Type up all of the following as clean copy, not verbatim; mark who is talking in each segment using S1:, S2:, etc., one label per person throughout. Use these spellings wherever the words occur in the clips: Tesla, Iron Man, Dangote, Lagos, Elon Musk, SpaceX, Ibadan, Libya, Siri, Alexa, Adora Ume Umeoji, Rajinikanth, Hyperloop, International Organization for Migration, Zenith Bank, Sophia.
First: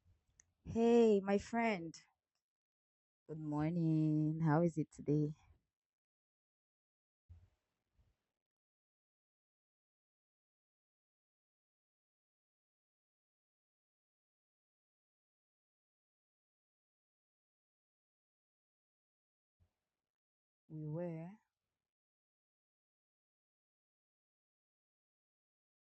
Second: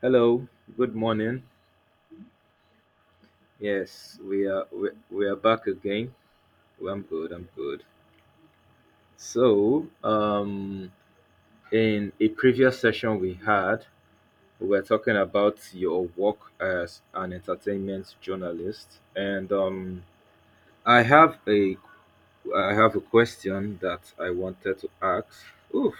S1: Hello, good
S2: Hey, my
S1: morning.
S2: friend. Good
S1: Yes,
S2: morning.
S1: we
S2: How
S1: are
S2: is it
S1: we, we are
S2: today?
S1: back again. Well, I'm good. I'm good. So in a previous session we had, we were talking about your work as an entertainment journalist, and
S2: We
S1: I
S2: were.
S1: have a I have a question that I wanted to ask. Oof,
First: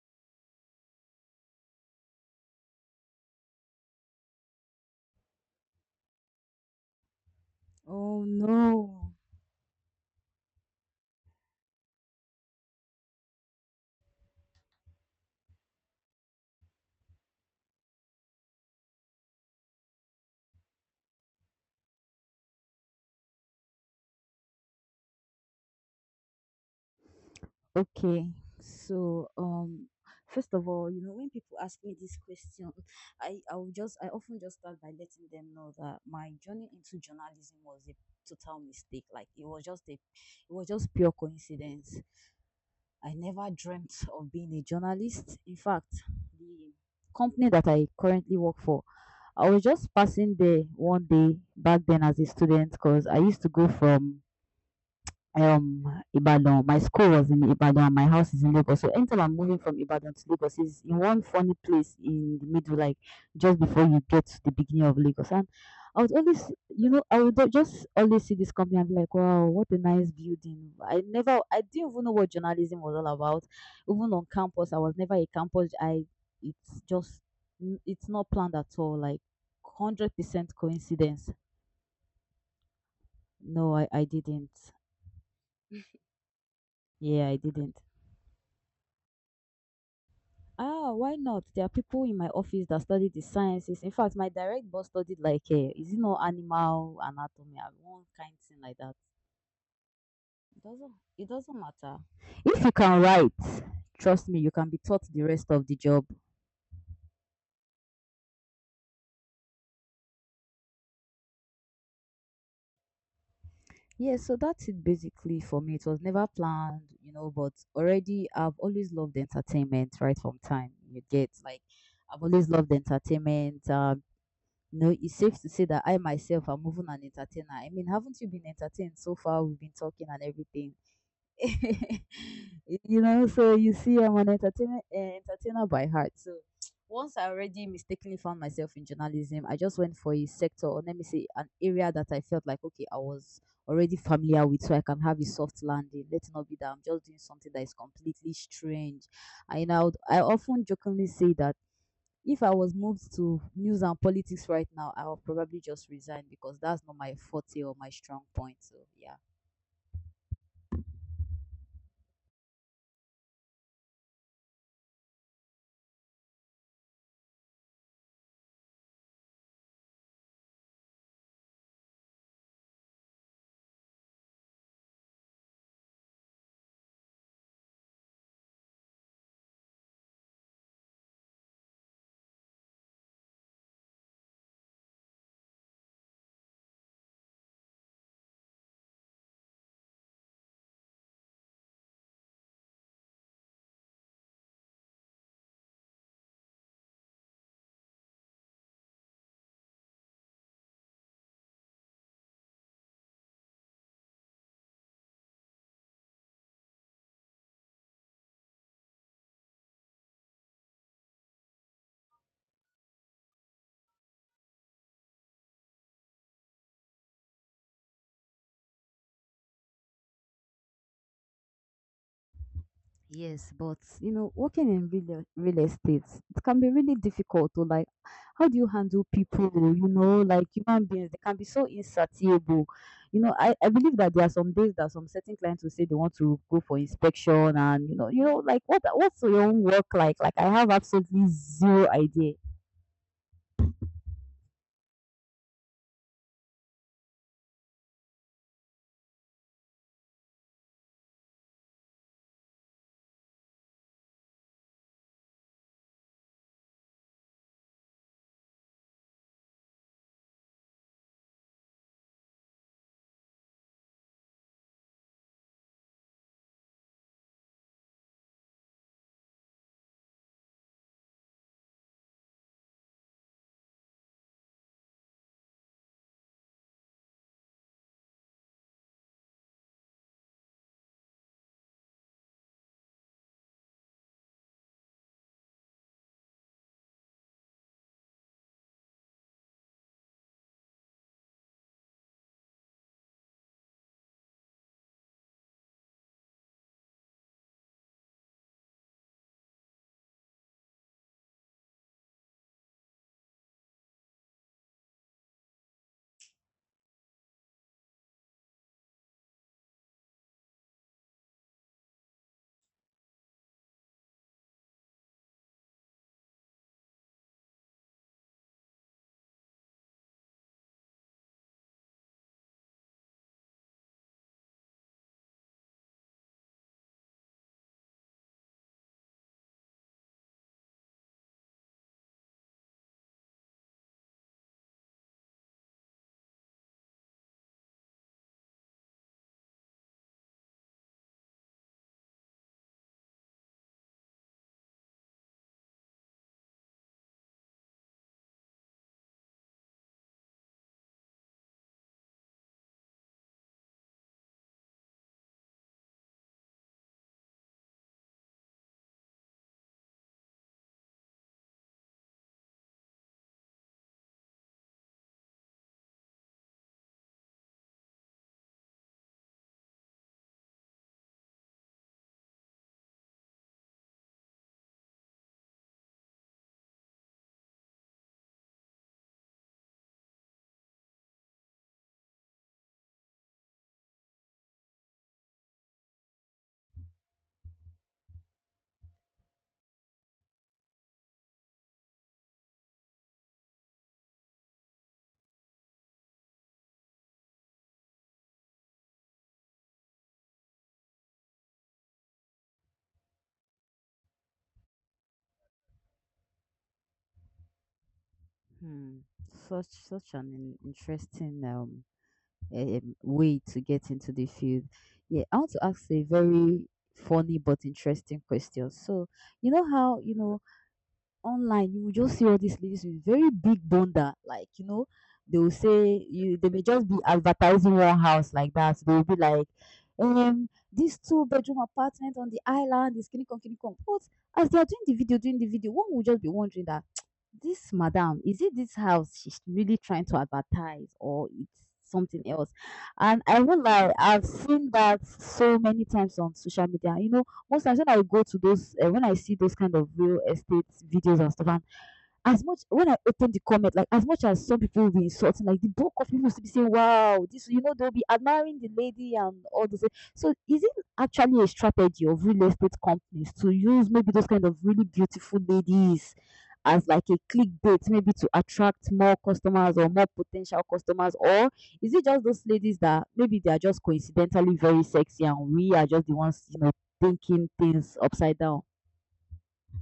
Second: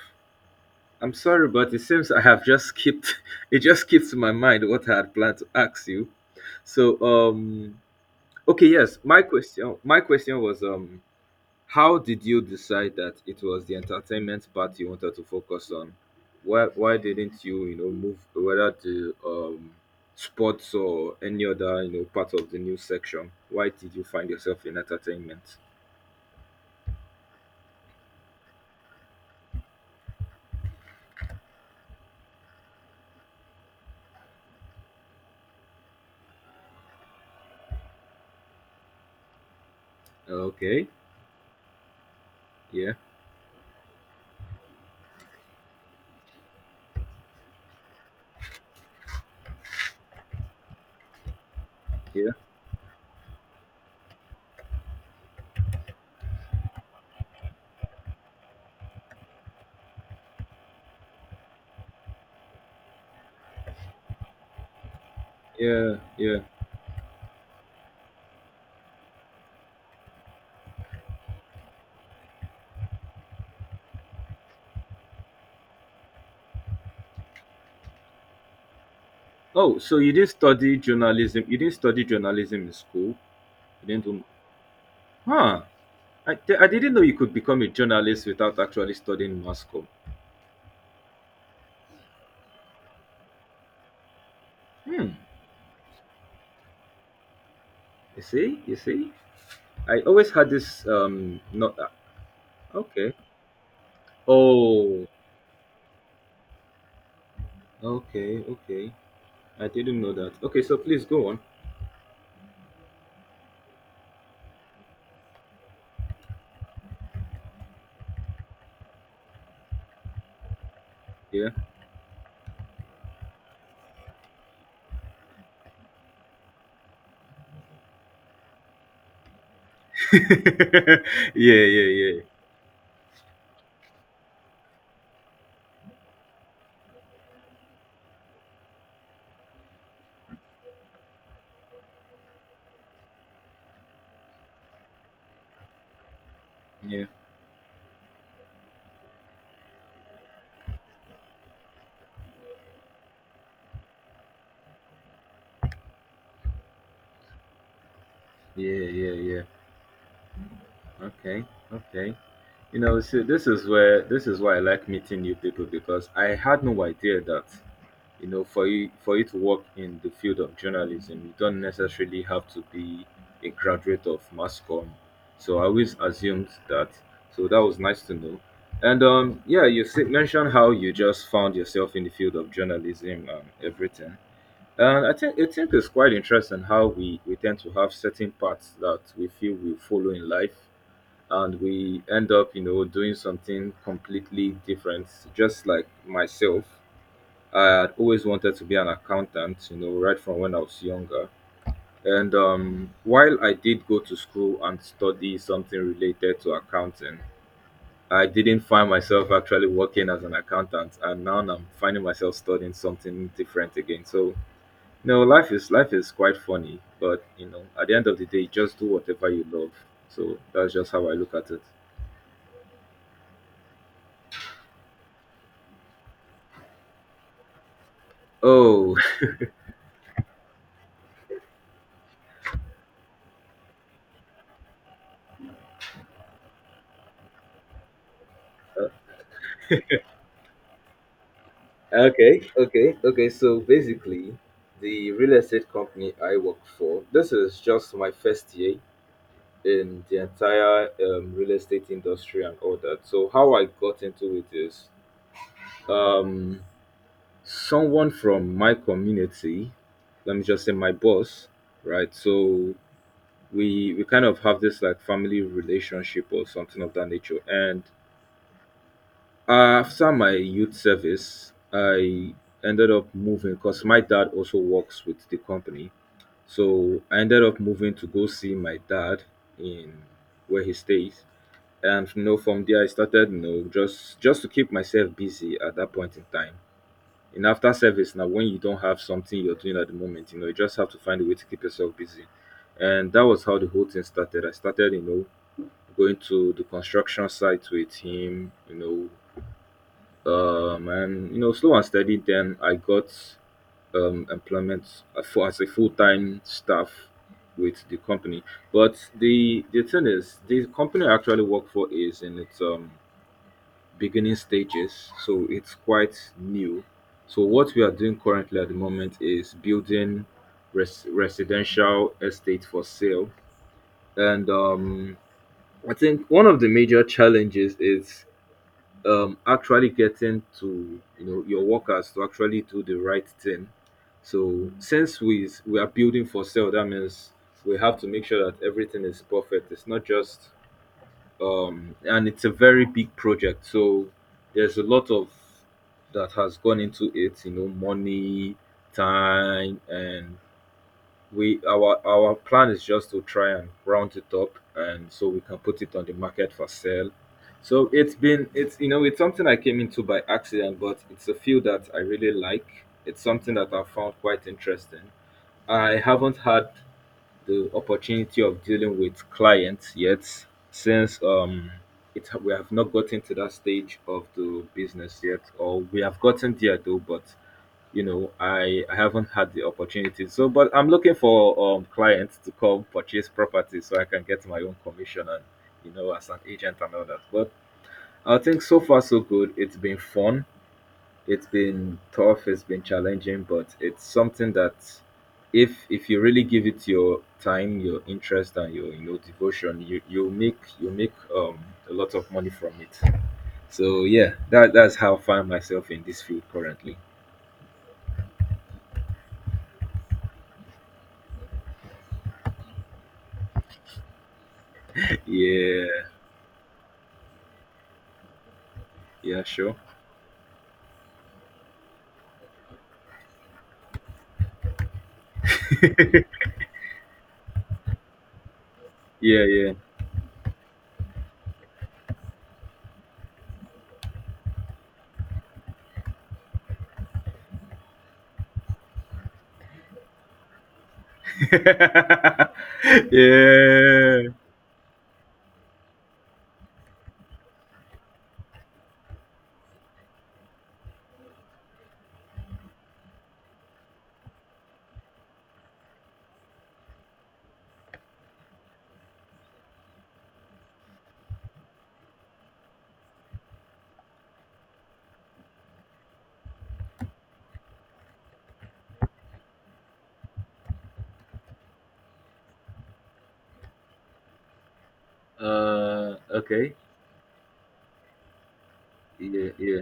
S1: I'm sorry, but it seems I have just skipped. It just skipped my mind what I had planned to ask you. So, um,
S2: Oh
S1: Okay, yes.
S2: no.
S1: My question was how did you decide that it was the entertainment part you wanted to focus on? Why didn't you, you know, move whether to sports or any other, you know, part of the news section? Why did you find yourself in entertainment?
S2: Okay. So, um, First of all, you know, when people ask me this question, I often just start by letting them know that my journey into journalism was a total mistake. Like it was
S1: Okay.
S2: just pure coincidence.
S1: Yeah.
S2: I never dreamt of being a journalist. In fact, the company that I currently work for, I was just passing there one day back then as a
S1: Yeah.
S2: student because I used to go from um Ibadan. My school was in Ibadan, my house is in Lagos. So anytime I'm moving from Ibadan to Lagos is in one funny place in the middle, like just before you get to the beginning of Lagos. And
S1: Yeah.
S2: I would
S1: Yeah.
S2: always, you know, I would just always see this company and be like, wow, what a nice building. I didn't even know what journalism was all about. Even on campus, I was never a campus. It's just, it's not planned at all. Like,
S1: Oh, so you
S2: hundred
S1: didn't
S2: percent
S1: study
S2: coincidence.
S1: journalism. You didn't study journalism in school.
S2: No,
S1: You
S2: I
S1: didn't do
S2: didn't.
S1: Huh. I didn't know you
S2: Yeah,
S1: could
S2: I
S1: become a
S2: didn't.
S1: journalist without actually studying mass comm.
S2: Ah, why not? There are people in my office that study the sciences. In fact, my direct boss
S1: Hmm.
S2: studied like is it not animal anatomy or one
S1: You
S2: kind thing
S1: see? You
S2: like that.
S1: see? I always had this
S2: It doesn't
S1: not
S2: matter. If you can
S1: okay.
S2: write, trust me, you can be taught
S1: Oh,
S2: the rest of the job.
S1: okay, okay. I didn't know that. Okay, so please go on.
S2: Yeah, so that's it basically for me. It was never planned, you know, but already I've always loved entertainment right from time. You get
S1: Yeah.
S2: like I've always loved entertainment. No, it's safe to say that I myself am even an entertainer. I mean, haven't you been entertained so far? We've been talking and everything.
S1: yeah, yeah, yeah.
S2: You know, so you see, I'm an entertainment entertainer by heart. So once I already mistakenly found myself in journalism, I just went for a sector, or let me say, an area that I felt like okay, I was already familiar with, so I can have a soft landing. Let it not be that I'm
S1: Yeah.
S2: just doing something that is completely strange. I often jokingly say that if I was moved to news and politics right now, I would probably just resign because that's not my forte or my strong point. So
S1: Yeah, yeah,
S2: yeah.
S1: yeah. Okay. Okay. You know, see, this is why I like meeting new people, because I had no idea that, you know, for you to work in the field of journalism, you don't necessarily have to be a graduate of mass comm. So I always assumed that. So that was nice to know. And yeah, you said mentioned how you just found yourself in the field of journalism and everything. And I think it's quite interesting how we tend to have certain paths that we feel we follow in life, and we end up, you know, doing something completely different. Just like myself, I had always wanted to be an accountant, you know, right from when I was younger. And while I did go to school and study something related to accounting, I didn't find myself actually working as an accountant, and now I'm finding myself studying something different again. So, no, life is quite funny, but you know, at the end of the day, just do whatever you love. So that's just how I look at it.
S2: Yes, but you know, working in real estate, it can be really difficult to like, how do you
S1: Oh,
S2: handle people? You know, like human beings, they can be so insatiable. You know, I believe that there are some days that some certain clients will say they want to go for inspection, and like what's your own work like? Like I have absolutely zero idea.
S1: okay, okay, okay. So basically, the real estate company I work for, this is just my first year in the entire real estate industry and all that. So how I got into it is, um, someone from my community, let me just say my boss, right? So we kind of have this like family relationship or something of that nature. And after my youth service, I ended up moving because my dad also works with the company. So I ended up moving to go see my dad in where he stays. And you know, from there I started, you know, just to keep myself busy at that point in time. In after service now, when you don't have something you're doing at the moment, you know, you just have to find a way to keep yourself busy. And that was how the whole thing started. I started, you know, going to the construction site with him, you know, and you know, slow and steady, then I got employment for as a full-time staff with the company. But the thing is, the company I actually work for is in its beginning stages, so it's quite new. So what we are doing currently at the moment is building residential estate for sale. And I think one of the major challenges is, actually getting to, you know, your workers to actually do the right thing. So since we are building for sale, that means we have to make sure that everything is perfect. It's not just and it's a very big project. So there's a lot of that has gone into it. You know, money, time, and we our plan is just to try and round it up, and so we can put it on the market for sale. So it's, you know, it's something I came into by accident, but it's a field that I really like. It's something that I found quite interesting. I haven't had the opportunity of dealing with clients yet, since it, we have not gotten to that stage of the business yet, or we have gotten there though, but you know, I haven't had the opportunity. So but I'm looking for clients to come purchase property so I can get my own commission and, you know, as an agent and all that. But I think so far so good, it's been fun, it's been tough, it's been challenging, but it's something that, if you really give it your time, your interest, and your, you know, devotion, you make a lot of money from it. So yeah, that's how I find myself in this field currently.
S2: Hmm. Such an interesting way to get into the field. Yeah, I want to ask a
S1: Yeah.
S2: very funny but interesting question. So
S1: Yeah, sure.
S2: how you know online you will just see all these ladies with very big bunda, like you know they will say you they may just be advertising one house like that. They will be
S1: Yeah,
S2: like,
S1: yeah.
S2: this two-bedroom apartment on the island is kinikon kinikon. But as they are doing the video, one will just be wondering that this madam, is it this house she's really trying to advertise or it's something else? And I won't lie, I've
S1: yeah.
S2: seen that so many times on social media. You know, most times when I go to those, when I see those kind of real estate videos and stuff, and as much when I open the comment, like as much as some people will be insulting, like the bulk of people will be saying, "Wow, this," you know, they'll be admiring the lady and all this. So, is it actually a strategy of real estate companies to use maybe those kind of really beautiful ladies as like a clickbait maybe to attract more customers or more potential customers or is it just those ladies that maybe they are just coincidentally very sexy and we are just the
S1: Uh,
S2: ones you know
S1: okay.
S2: thinking things upside down.
S1: Yeah, yeah.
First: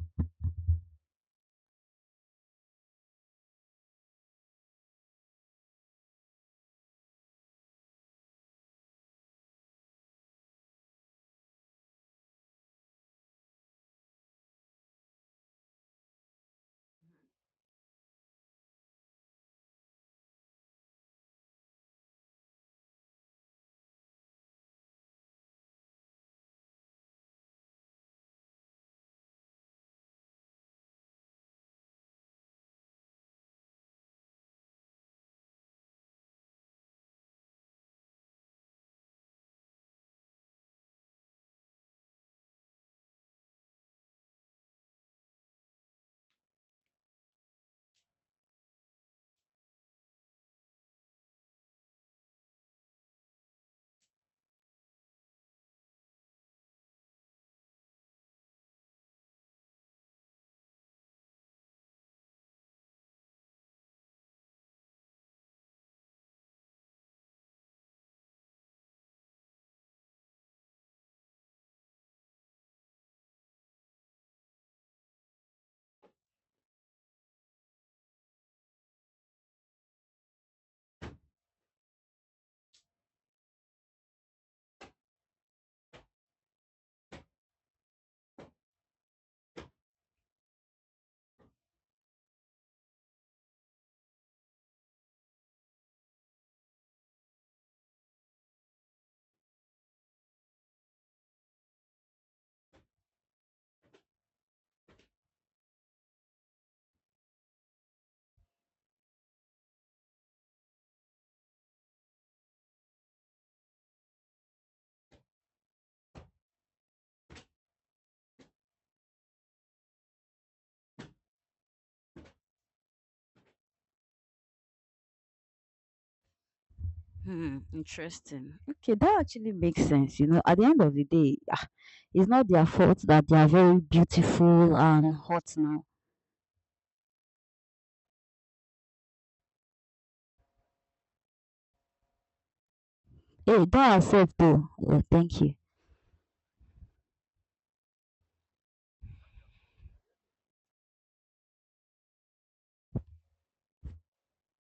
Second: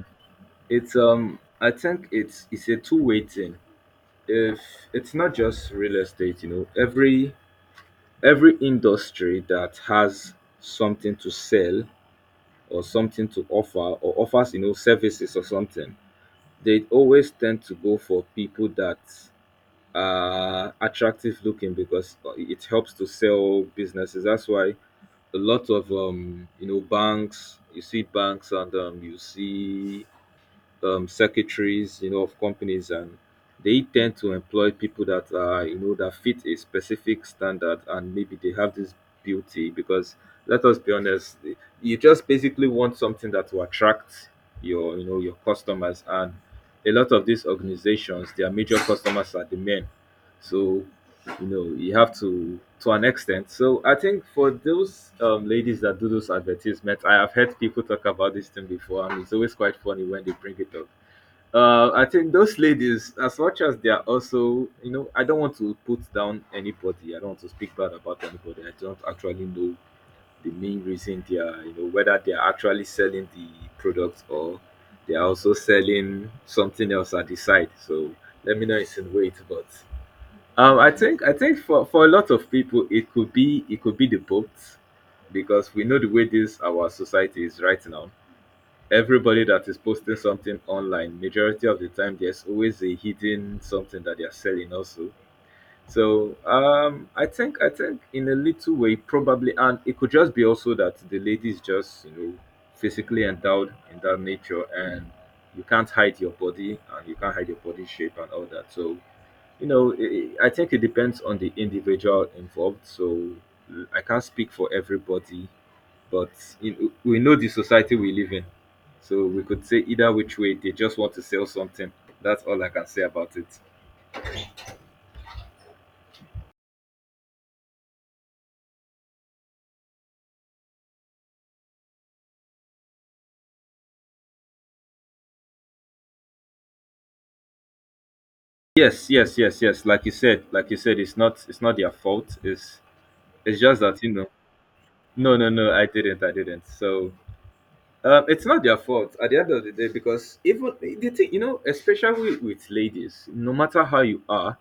S1: It's I think it's a two-way thing. If it's not just real estate, you know, every industry that has something to sell or something to offer or offers, you know, services or something, they always tend to go for people that are attractive looking, because it helps to sell businesses. That's why a lot of, you know, banks, you see banks, and you see, secretaries, you know, of companies, and they tend to employ people that are, you know, that fit a specific standard, and maybe they have this beauty. Because let us be honest, you just basically want something that will attract your, you know, your customers. And a lot of these organizations, their major customers are the men. So you know, you have to an extent. So I think for those, ladies that do those advertisements, I have heard people talk about this thing before, and it's always quite funny when they bring it up. I think those ladies, as much as they are also, you know, I don't want to put down anybody, I don't want to speak bad about anybody, I don't actually know the main reason they are, you know, whether they are actually selling the product, or they are also selling something else at the side. So let me know not insinuate, but I think for a lot of people, it could be, it could be the boat. Because we know the way this our society is right now. Everybody that is posting something online, majority of the time there's always a hidden something that they are selling also. So I think in a little way, probably. And it could just be also that the lady is just, you know, physically endowed in that nature, and you can't hide your body, and you can't hide your body shape and all that. So you know, I think it depends on the individual involved. So mm, I can't speak for everybody, but in, we know the society we live in. So we could say either which way they just want to sell something. That's all I can say about it.
S2: Hmm, interesting. Okay, that actually makes sense. You know, at the end of the day, ah, it's not their fault that they are very beautiful and hot now.
S1: Yes, yes, yes, yes. Like you said, it's not their fault. It's
S2: Hey,
S1: just
S2: that
S1: that, you know.
S2: ourselves though. Yeah,
S1: No,
S2: thank
S1: no,
S2: you.
S1: no. I didn't. I didn't. So it's not their fault at the end of the day, because even the thing, you know, especially with ladies, no matter how you are,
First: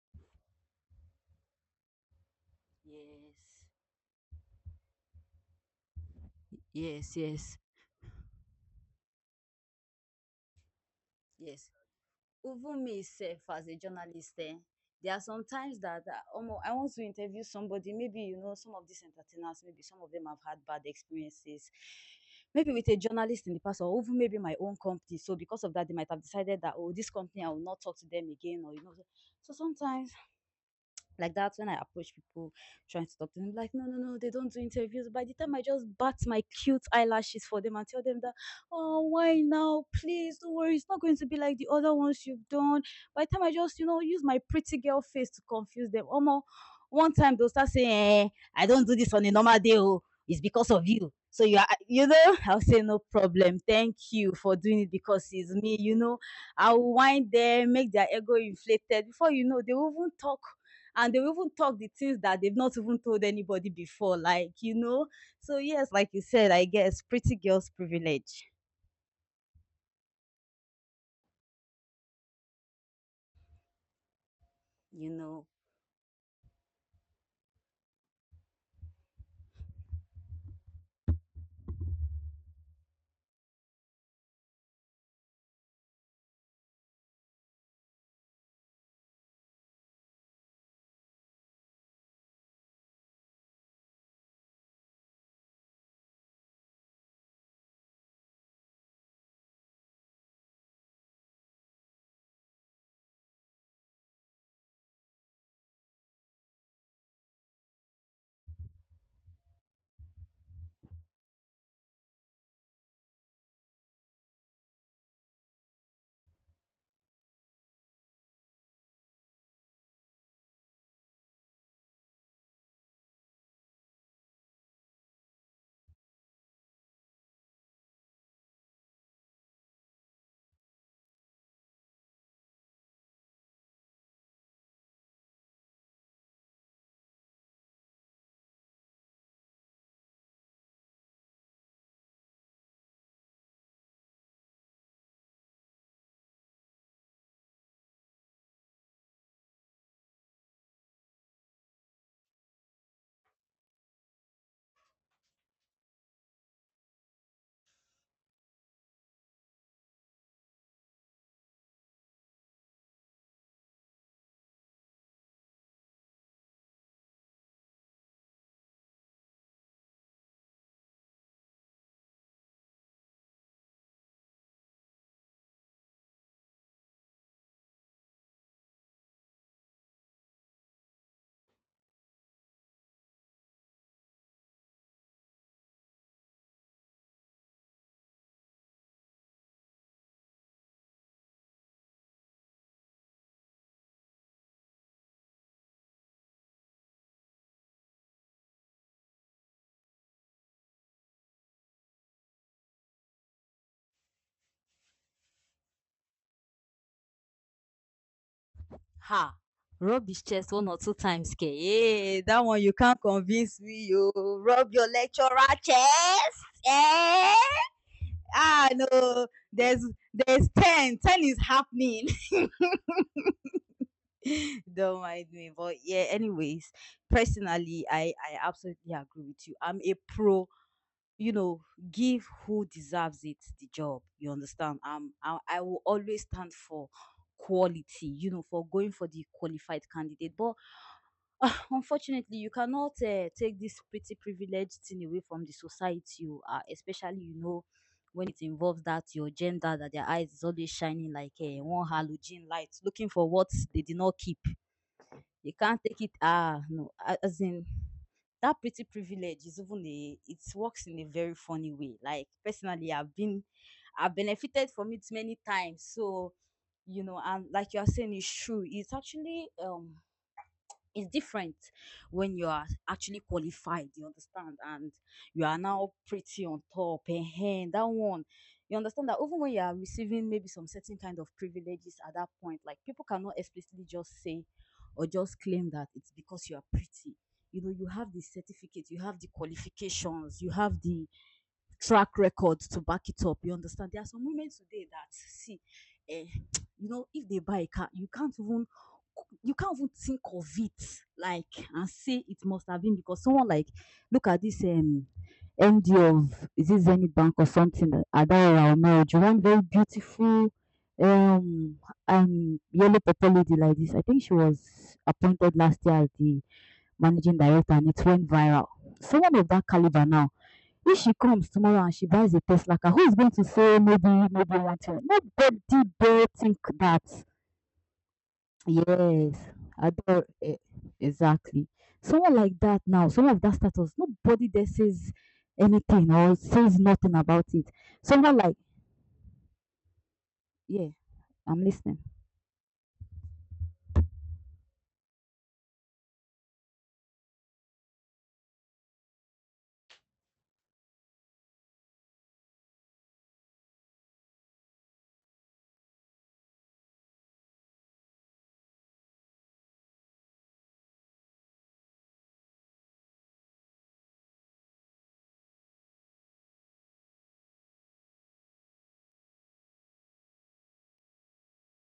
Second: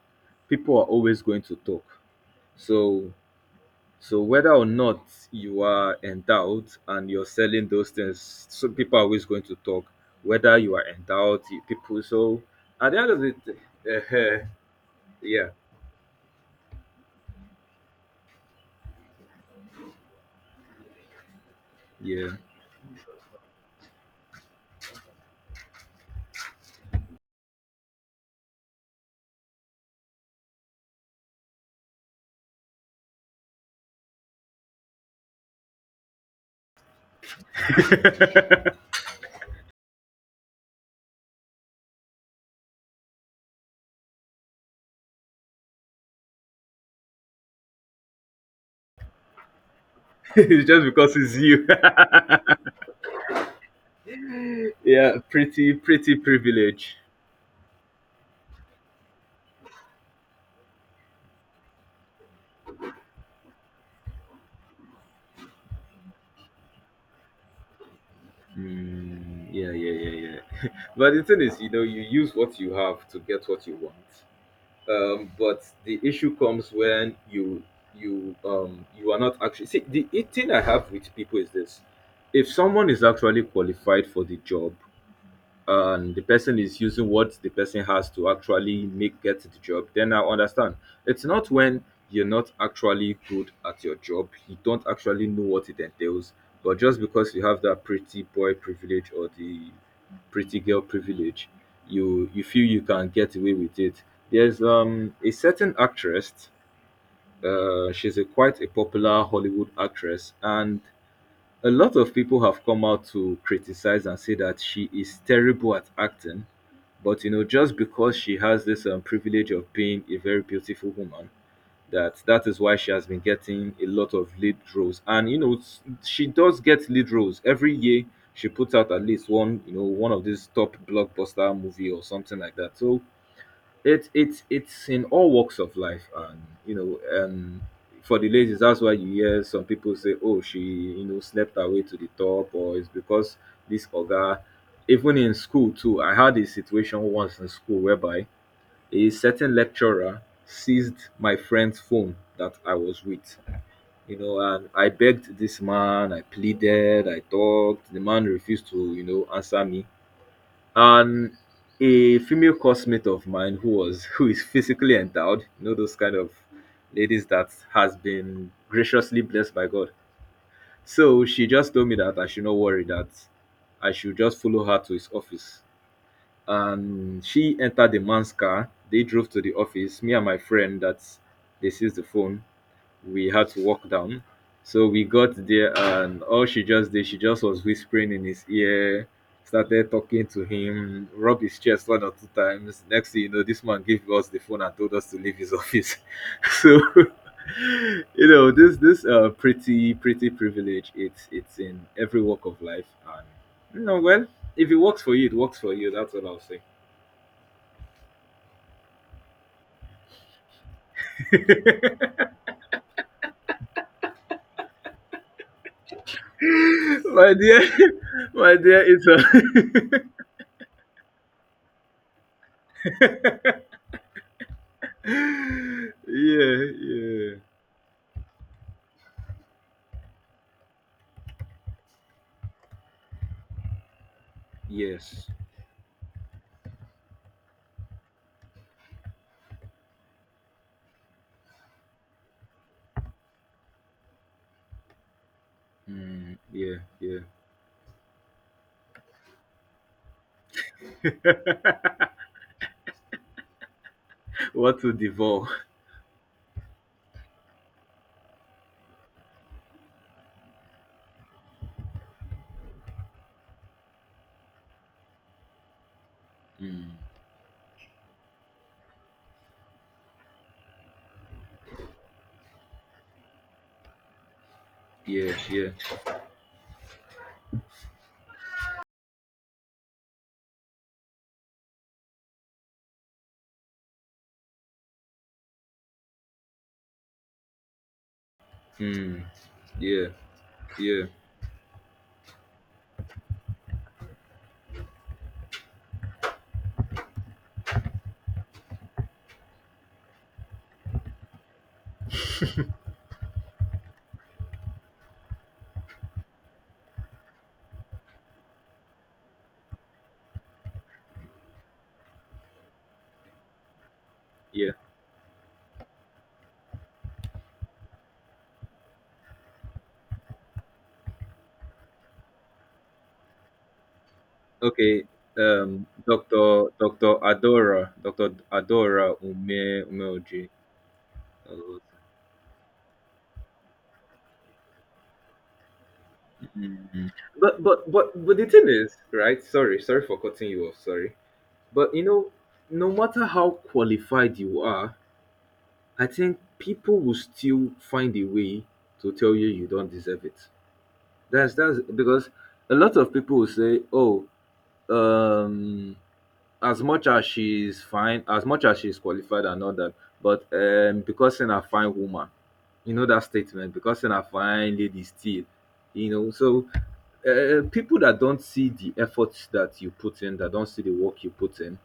S1: people are always going to talk. So, so whether or not you are endowed and
S2: Yes, yes,
S1: you're
S2: yes,
S1: selling those things, so people are always going to talk. Whether you are endowed, you-
S2: yes.
S1: people. So,
S2: Even
S1: at the
S2: me
S1: end of the
S2: sef as a
S1: day,
S2: journalist, there are some
S1: yeah,
S2: times that ah omo I want to interview somebody, maybe you know some of these entertainers, maybe some of them have had bad experiences
S1: yeah,
S2: maybe with a journalist in the past or even maybe my own company, so because of that they might have decided that oh, this company I will not talk to them again, or you know. So so sometimes like that's when I approach people trying to talk to them, like, no, no, no, they don't do interviews. By the time I just bat my cute eyelashes for them and tell them that, oh, why now? Please don't worry, it's not going to be like the other ones you've done. By the time I just, you know, use my pretty girl face to confuse them. Almost one time they'll start saying, eh, I don't do this on a normal day. Oh, it's
S1: it's
S2: because
S1: just
S2: of you.
S1: because it's
S2: So you
S1: you.
S2: are, you know, I'll say no problem. Thank you for doing it
S1: yeah,
S2: because it's
S1: pretty,
S2: me, you
S1: pretty
S2: know. I'll
S1: privilege.
S2: wind them, make their ego inflated. Before you know, they will even talk and they'll even talk the things that they've not even told anybody before, like, you know. So, yes, like you said, I guess pretty girls' privilege,
S1: Mm, yeah, yeah, yeah, yeah. But the thing is, you know, you use what you have to get what you want.
S2: you know.
S1: But the issue comes when you you are not actually, see, thing I have with people is this: if someone is actually qualified for the job, and the person is using what the person has to actually make get the job, then I understand. It's not when you're not actually good at your job, you don't actually know what it entails, but just because you have that pretty boy privilege or the pretty girl privilege, you feel you can get away with it. There's a certain actress, she's a quite a popular Hollywood actress, and a lot of people have come out to criticize and say that she is terrible at acting, but you know, just because she has this privilege of being a very beautiful woman, that is why she has been getting a lot of lead roles. And you know, she does get lead roles every year. She puts out at least one, you know, one of these top blockbuster movie or something like that. So it's in all walks of life, and you know. For the ladies, that's why you hear some people say, "Oh, she, you know, slept her way to the top, or it's because this oga." Even in school too, I had a situation once in school whereby a certain lecturer seized my friend's phone that I was with, you know. And I begged this man, I pleaded, I talked, the man refused to, you know, answer me. And a female coursemate of mine who is physically endowed, you know, those kind of ladies that has been graciously blessed by God. So she just told me that I should not worry, that I should just follow her to his office. And she entered the man's car. They drove to the office. Me and my friend that they seized the phone, we had to walk down. So we got there, and all she just did, she just was whispering in his ear, started talking to him, rubbed his chest one or two times. Next thing you know, this man gave us the phone and told us to leave his office. So, you know, this pretty privilege. It's in every walk of life, and you know, well, if it works for you, it works for you. That's what I'll say.
S2: Ha. Rub his chest one or two times, K. Hey, that one you can't convince me. You rub your lecturer chest.
S1: My
S2: Eh?
S1: dear, my
S2: Ah,
S1: dear, it's a.
S2: no. There's there's 10. 10 is happening. Don't mind me. But yeah,
S1: Yeah,
S2: anyways,
S1: yeah,
S2: personally, I absolutely agree with you. I'm a pro, you know, give who deserves it the job. You understand?
S1: yes.
S2: I will always stand for quality, you know, for going for the qualified candidate. But unfortunately, you cannot take this pretty privileged thing away from the society
S1: Mm,
S2: you are,
S1: yeah, yeah.
S2: especially, you know, when it involves that your gender, that their eyes is always shining like a one halogen light, looking for what they did not keep.
S1: What to devour?
S2: They can't take it. Ah, no, as in that pretty privilege is even a it works in a very funny way. Like personally, I've benefited from it many times. So,
S1: Mm,
S2: you know, and like you are saying, it's true. It's actually it's different when you are actually qualified, you understand, and
S1: yeah,
S2: you are
S1: yeah.
S2: now pretty on top. And that one, you understand that even when you are receiving maybe some certain kind of privileges at that point, like people cannot explicitly just say or just claim that it's because you are pretty. You know, you have the certificate, you have
S1: Mm,
S2: the
S1: yeah,
S2: qualifications, you have
S1: yeah,
S2: the track records to back it up. You understand? There are some women today that see, eh, you know, if they buy a car, you can't even think of it like and say it must have been because someone like look at this MD of is it Zenith Bank or something at that our marriage? One very beautiful um yellow purple lady like this. I think she
S1: yeah.
S2: was appointed last year as the managing director and it went viral. Someone of that caliber now, if she comes tomorrow and she buys a Tesla car, who is going to say maybe maybe one thing?
S1: Okay.
S2: Nobody dare think
S1: Doctor
S2: that.
S1: Adora, Doctor Adora
S2: Yes,
S1: Ume
S2: adore
S1: Umeoji.
S2: eh, exactly.
S1: Uh,
S2: Someone like that now, someone of that status, nobody there says anything or says
S1: mm.
S2: nothing about
S1: But
S2: it.
S1: but but but
S2: Someone
S1: the
S2: like,
S1: thing is, right? Sorry, sorry for cutting you off.
S2: yeah,
S1: Sorry,
S2: I'm
S1: but
S2: listening.
S1: you know, no matter how qualified you are, I think people will still find a way to tell you you don't deserve it. That's because a lot of people will say, "Oh, um, as much as she's fine, as much as she's qualified and all that, but because in a fine woman, you know that statement, because in a fine lady still, you know." So people that don't see the efforts that you put in, that don't see the work you put in,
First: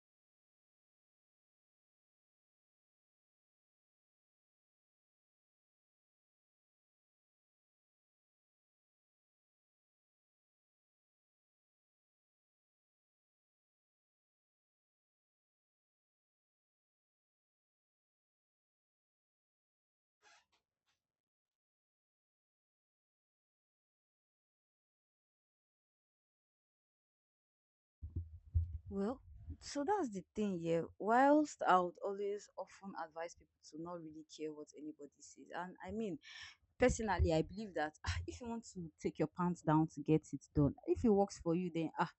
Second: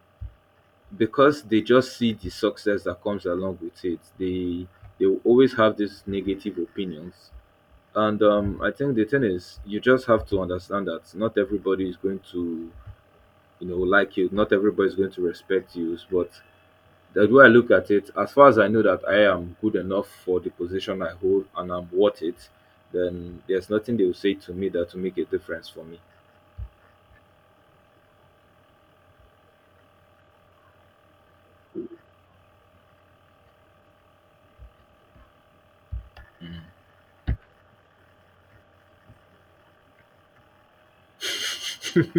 S1: because they just see the success that comes along with it, they will always have these negative opinions. And I think the thing is, you just have to understand that not everybody is going to, you know, like you, not everybody is going to respect you. But the way I look at it, as far as I know that I am good enough for the position I hold and I'm worth it, then there's nothing they will say to me that will make a difference for me.
S2: Well, so that's the thing, yeah. Whilst I would always often advise people to not really care what anybody says, and I mean,
S1: Mm.
S2: personally, I believe that ah, if you want to take your pants down to get it done, if it works for you, then ah,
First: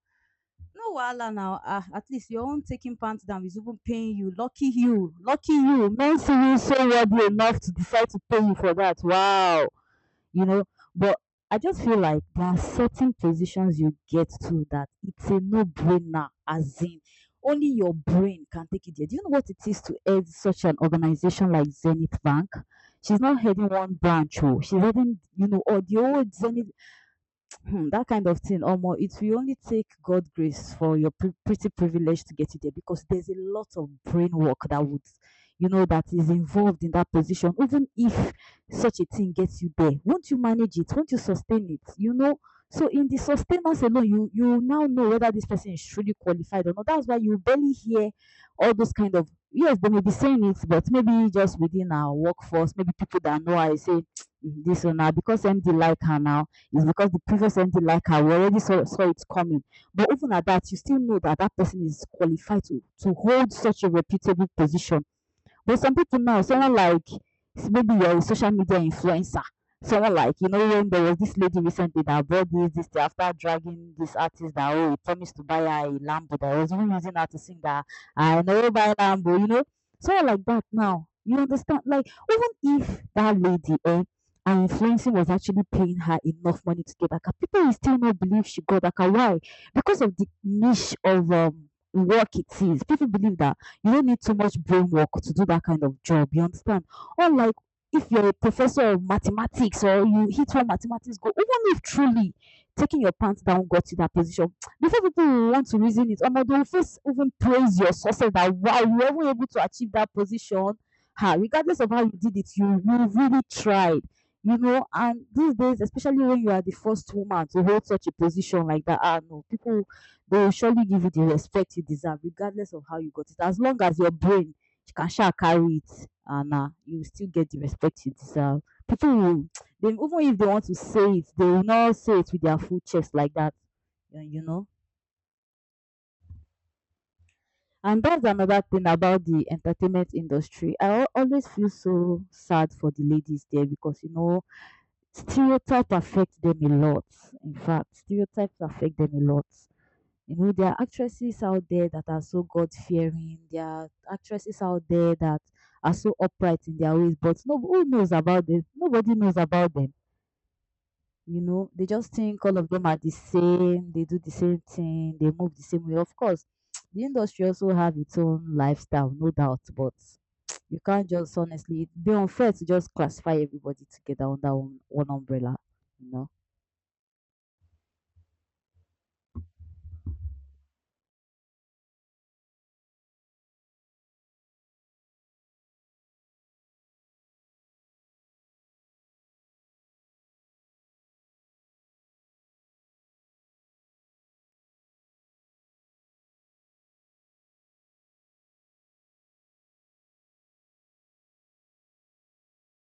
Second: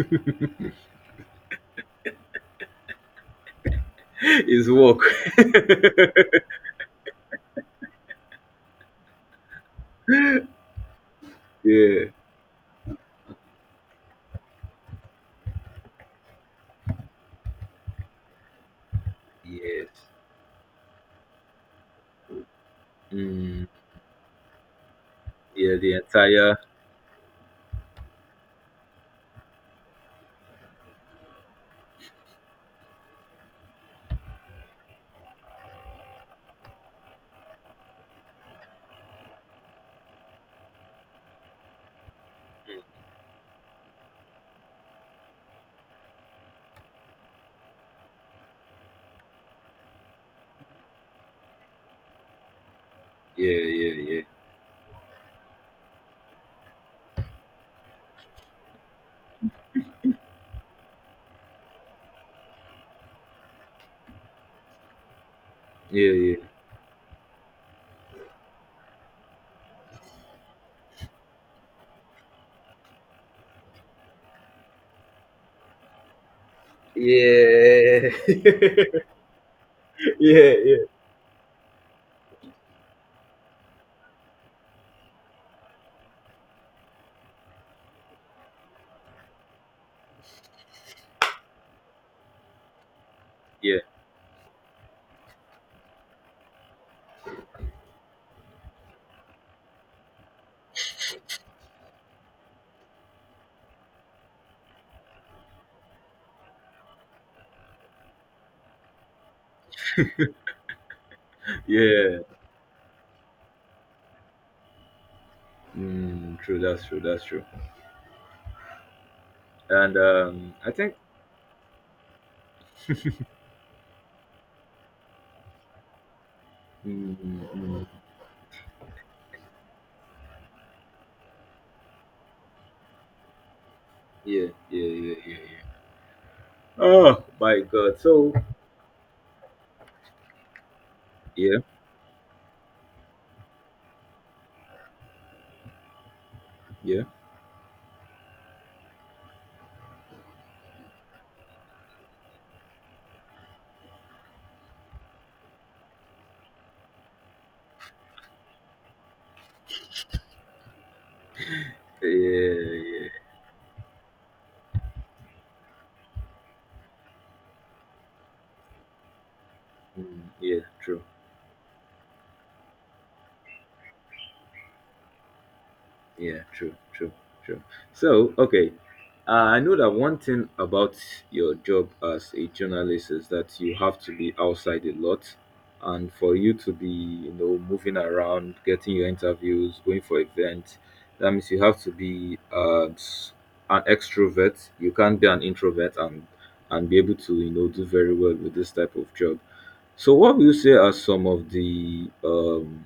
S2: no wahala now. Ah, at least your own taking pants down is even paying you. Lucky
S1: It's work.
S2: you, lucky you. Men see you so worthy enough to decide to pay you for that. Wow you know. But I just feel
S1: Yeah.
S2: like there are certain positions you get to that it's a no-brainer, as in only your brain can take it there. Do you know what it is
S1: Yes.
S2: to head such an organization like Zenith Bank? She's not
S1: Mm,
S2: heading one branch, oh, she's heading, you know,
S1: yeah,
S2: all
S1: the
S2: the old
S1: entire.
S2: Zenith. Hmm, that kind of thing, Omo, it will only take God grace for your pretty privilege to get you there because there's a lot of brain work that would, you know, that is involved in that position. Even if such a thing gets you there, won't you manage it? Won't you sustain it? You know, so in the sustenance alone, you now know whether this person is truly qualified or not. That's why you barely hear all those kind of yes, they may be saying it, but maybe just within our workforce, maybe people that
S1: Yeah,
S2: know I say
S1: yeah,
S2: "Tsk, this or now because MD like her now is because the previous MD like her. We already saw it coming. But even at that, you still know that that person is qualified to hold such a reputable position but some
S1: yeah,
S2: people
S1: yeah,
S2: now, someone like maybe your social media influencer, someone like you know when there was this lady recently that bought this thing after dragging this artist that oh he promised to buy her a Lambo that was even using her to sing that
S1: yeah.
S2: I never
S1: yeah,
S2: buy Lambo, you know, someone like
S1: Yeah.
S2: that
S1: Yeah,
S2: now. You understand? Like even if that lady eh, her influencing was actually paying her enough money to get Aka, people will still not believe she got Aka. Why? Because of the niche of work it is. People believe that
S1: yeah,
S2: you don't need too much brain work to do that kind of job. You understand? Unlike if you're a professor of mathematics or you hit one mathematics goal, even if truly taking your pants down got you that position, before people will want to reason it, or they'll first even praise your success that wow, you were even able to achieve that position. Ha, regardless of how you
S1: yeah.
S2: did it, you really tried. You know, and these days, especially
S1: Mm,
S2: when you
S1: true,
S2: are the
S1: that's true,
S2: first
S1: that's true.
S2: woman to hold such a position like that, ah no, people
S1: And
S2: they will
S1: I
S2: surely
S1: think
S2: give you the respect you deserve regardless of how you got it. As long as your brain can sha carry it and you
S1: mm,
S2: still get the
S1: mm,
S2: respect you deserve. People will they even if they want to say it, they will not say it with their full chest like that, you
S1: yeah,
S2: know.
S1: yeah, yeah, yeah, yeah. Oh my God!
S2: And that's
S1: So
S2: another thing about the entertainment industry. Always
S1: yeah,
S2: feel so sad for the ladies there because you know stereotypes affect them a
S1: yeah,
S2: lot. In fact, stereotypes affect them a lot. You know, there are actresses out there that are so God fearing. There are actresses out there that are so upright in their ways, but no, who knows about them? Nobody knows about them. You know, they
S1: yeah,
S2: just think all of
S1: yeah,
S2: them are
S1: yeah.
S2: the same. They do the same thing. They move the same way. Of course, the industry also have its own lifestyle, no doubt. But
S1: Mm, yeah.
S2: you
S1: True.
S2: can't just honestly it'd be unfair to just classify everybody together under one umbrella. You know.
S1: Yeah, true, true, true. So, okay, I know that one thing about your job as a journalist is that you have to be outside a lot, and for you to be, you know, moving around, getting your interviews, going for events, that means you have to be an extrovert. You can't be an introvert and be able to, you know, do very well with this type of job. So, what will you say are some of the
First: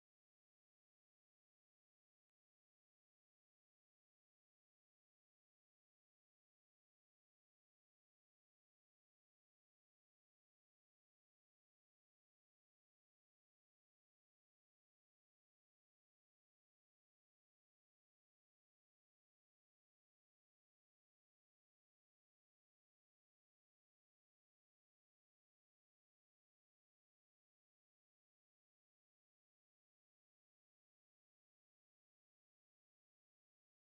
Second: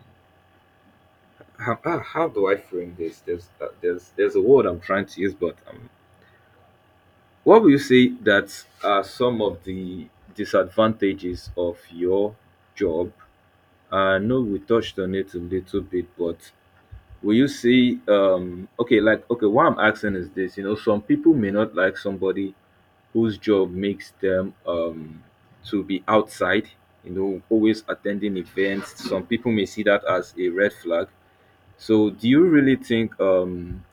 S1: how, how do I frame this? There's there's a word I'm trying to use, but what will you say that are some of the disadvantages of your job? I know we touched on it a little bit, but will you say okay, like okay, what I'm asking is this, you know, some people may not like somebody whose job makes them to be outside, you know, always attending events. Some people may see that as a red flag. So, do you really think um,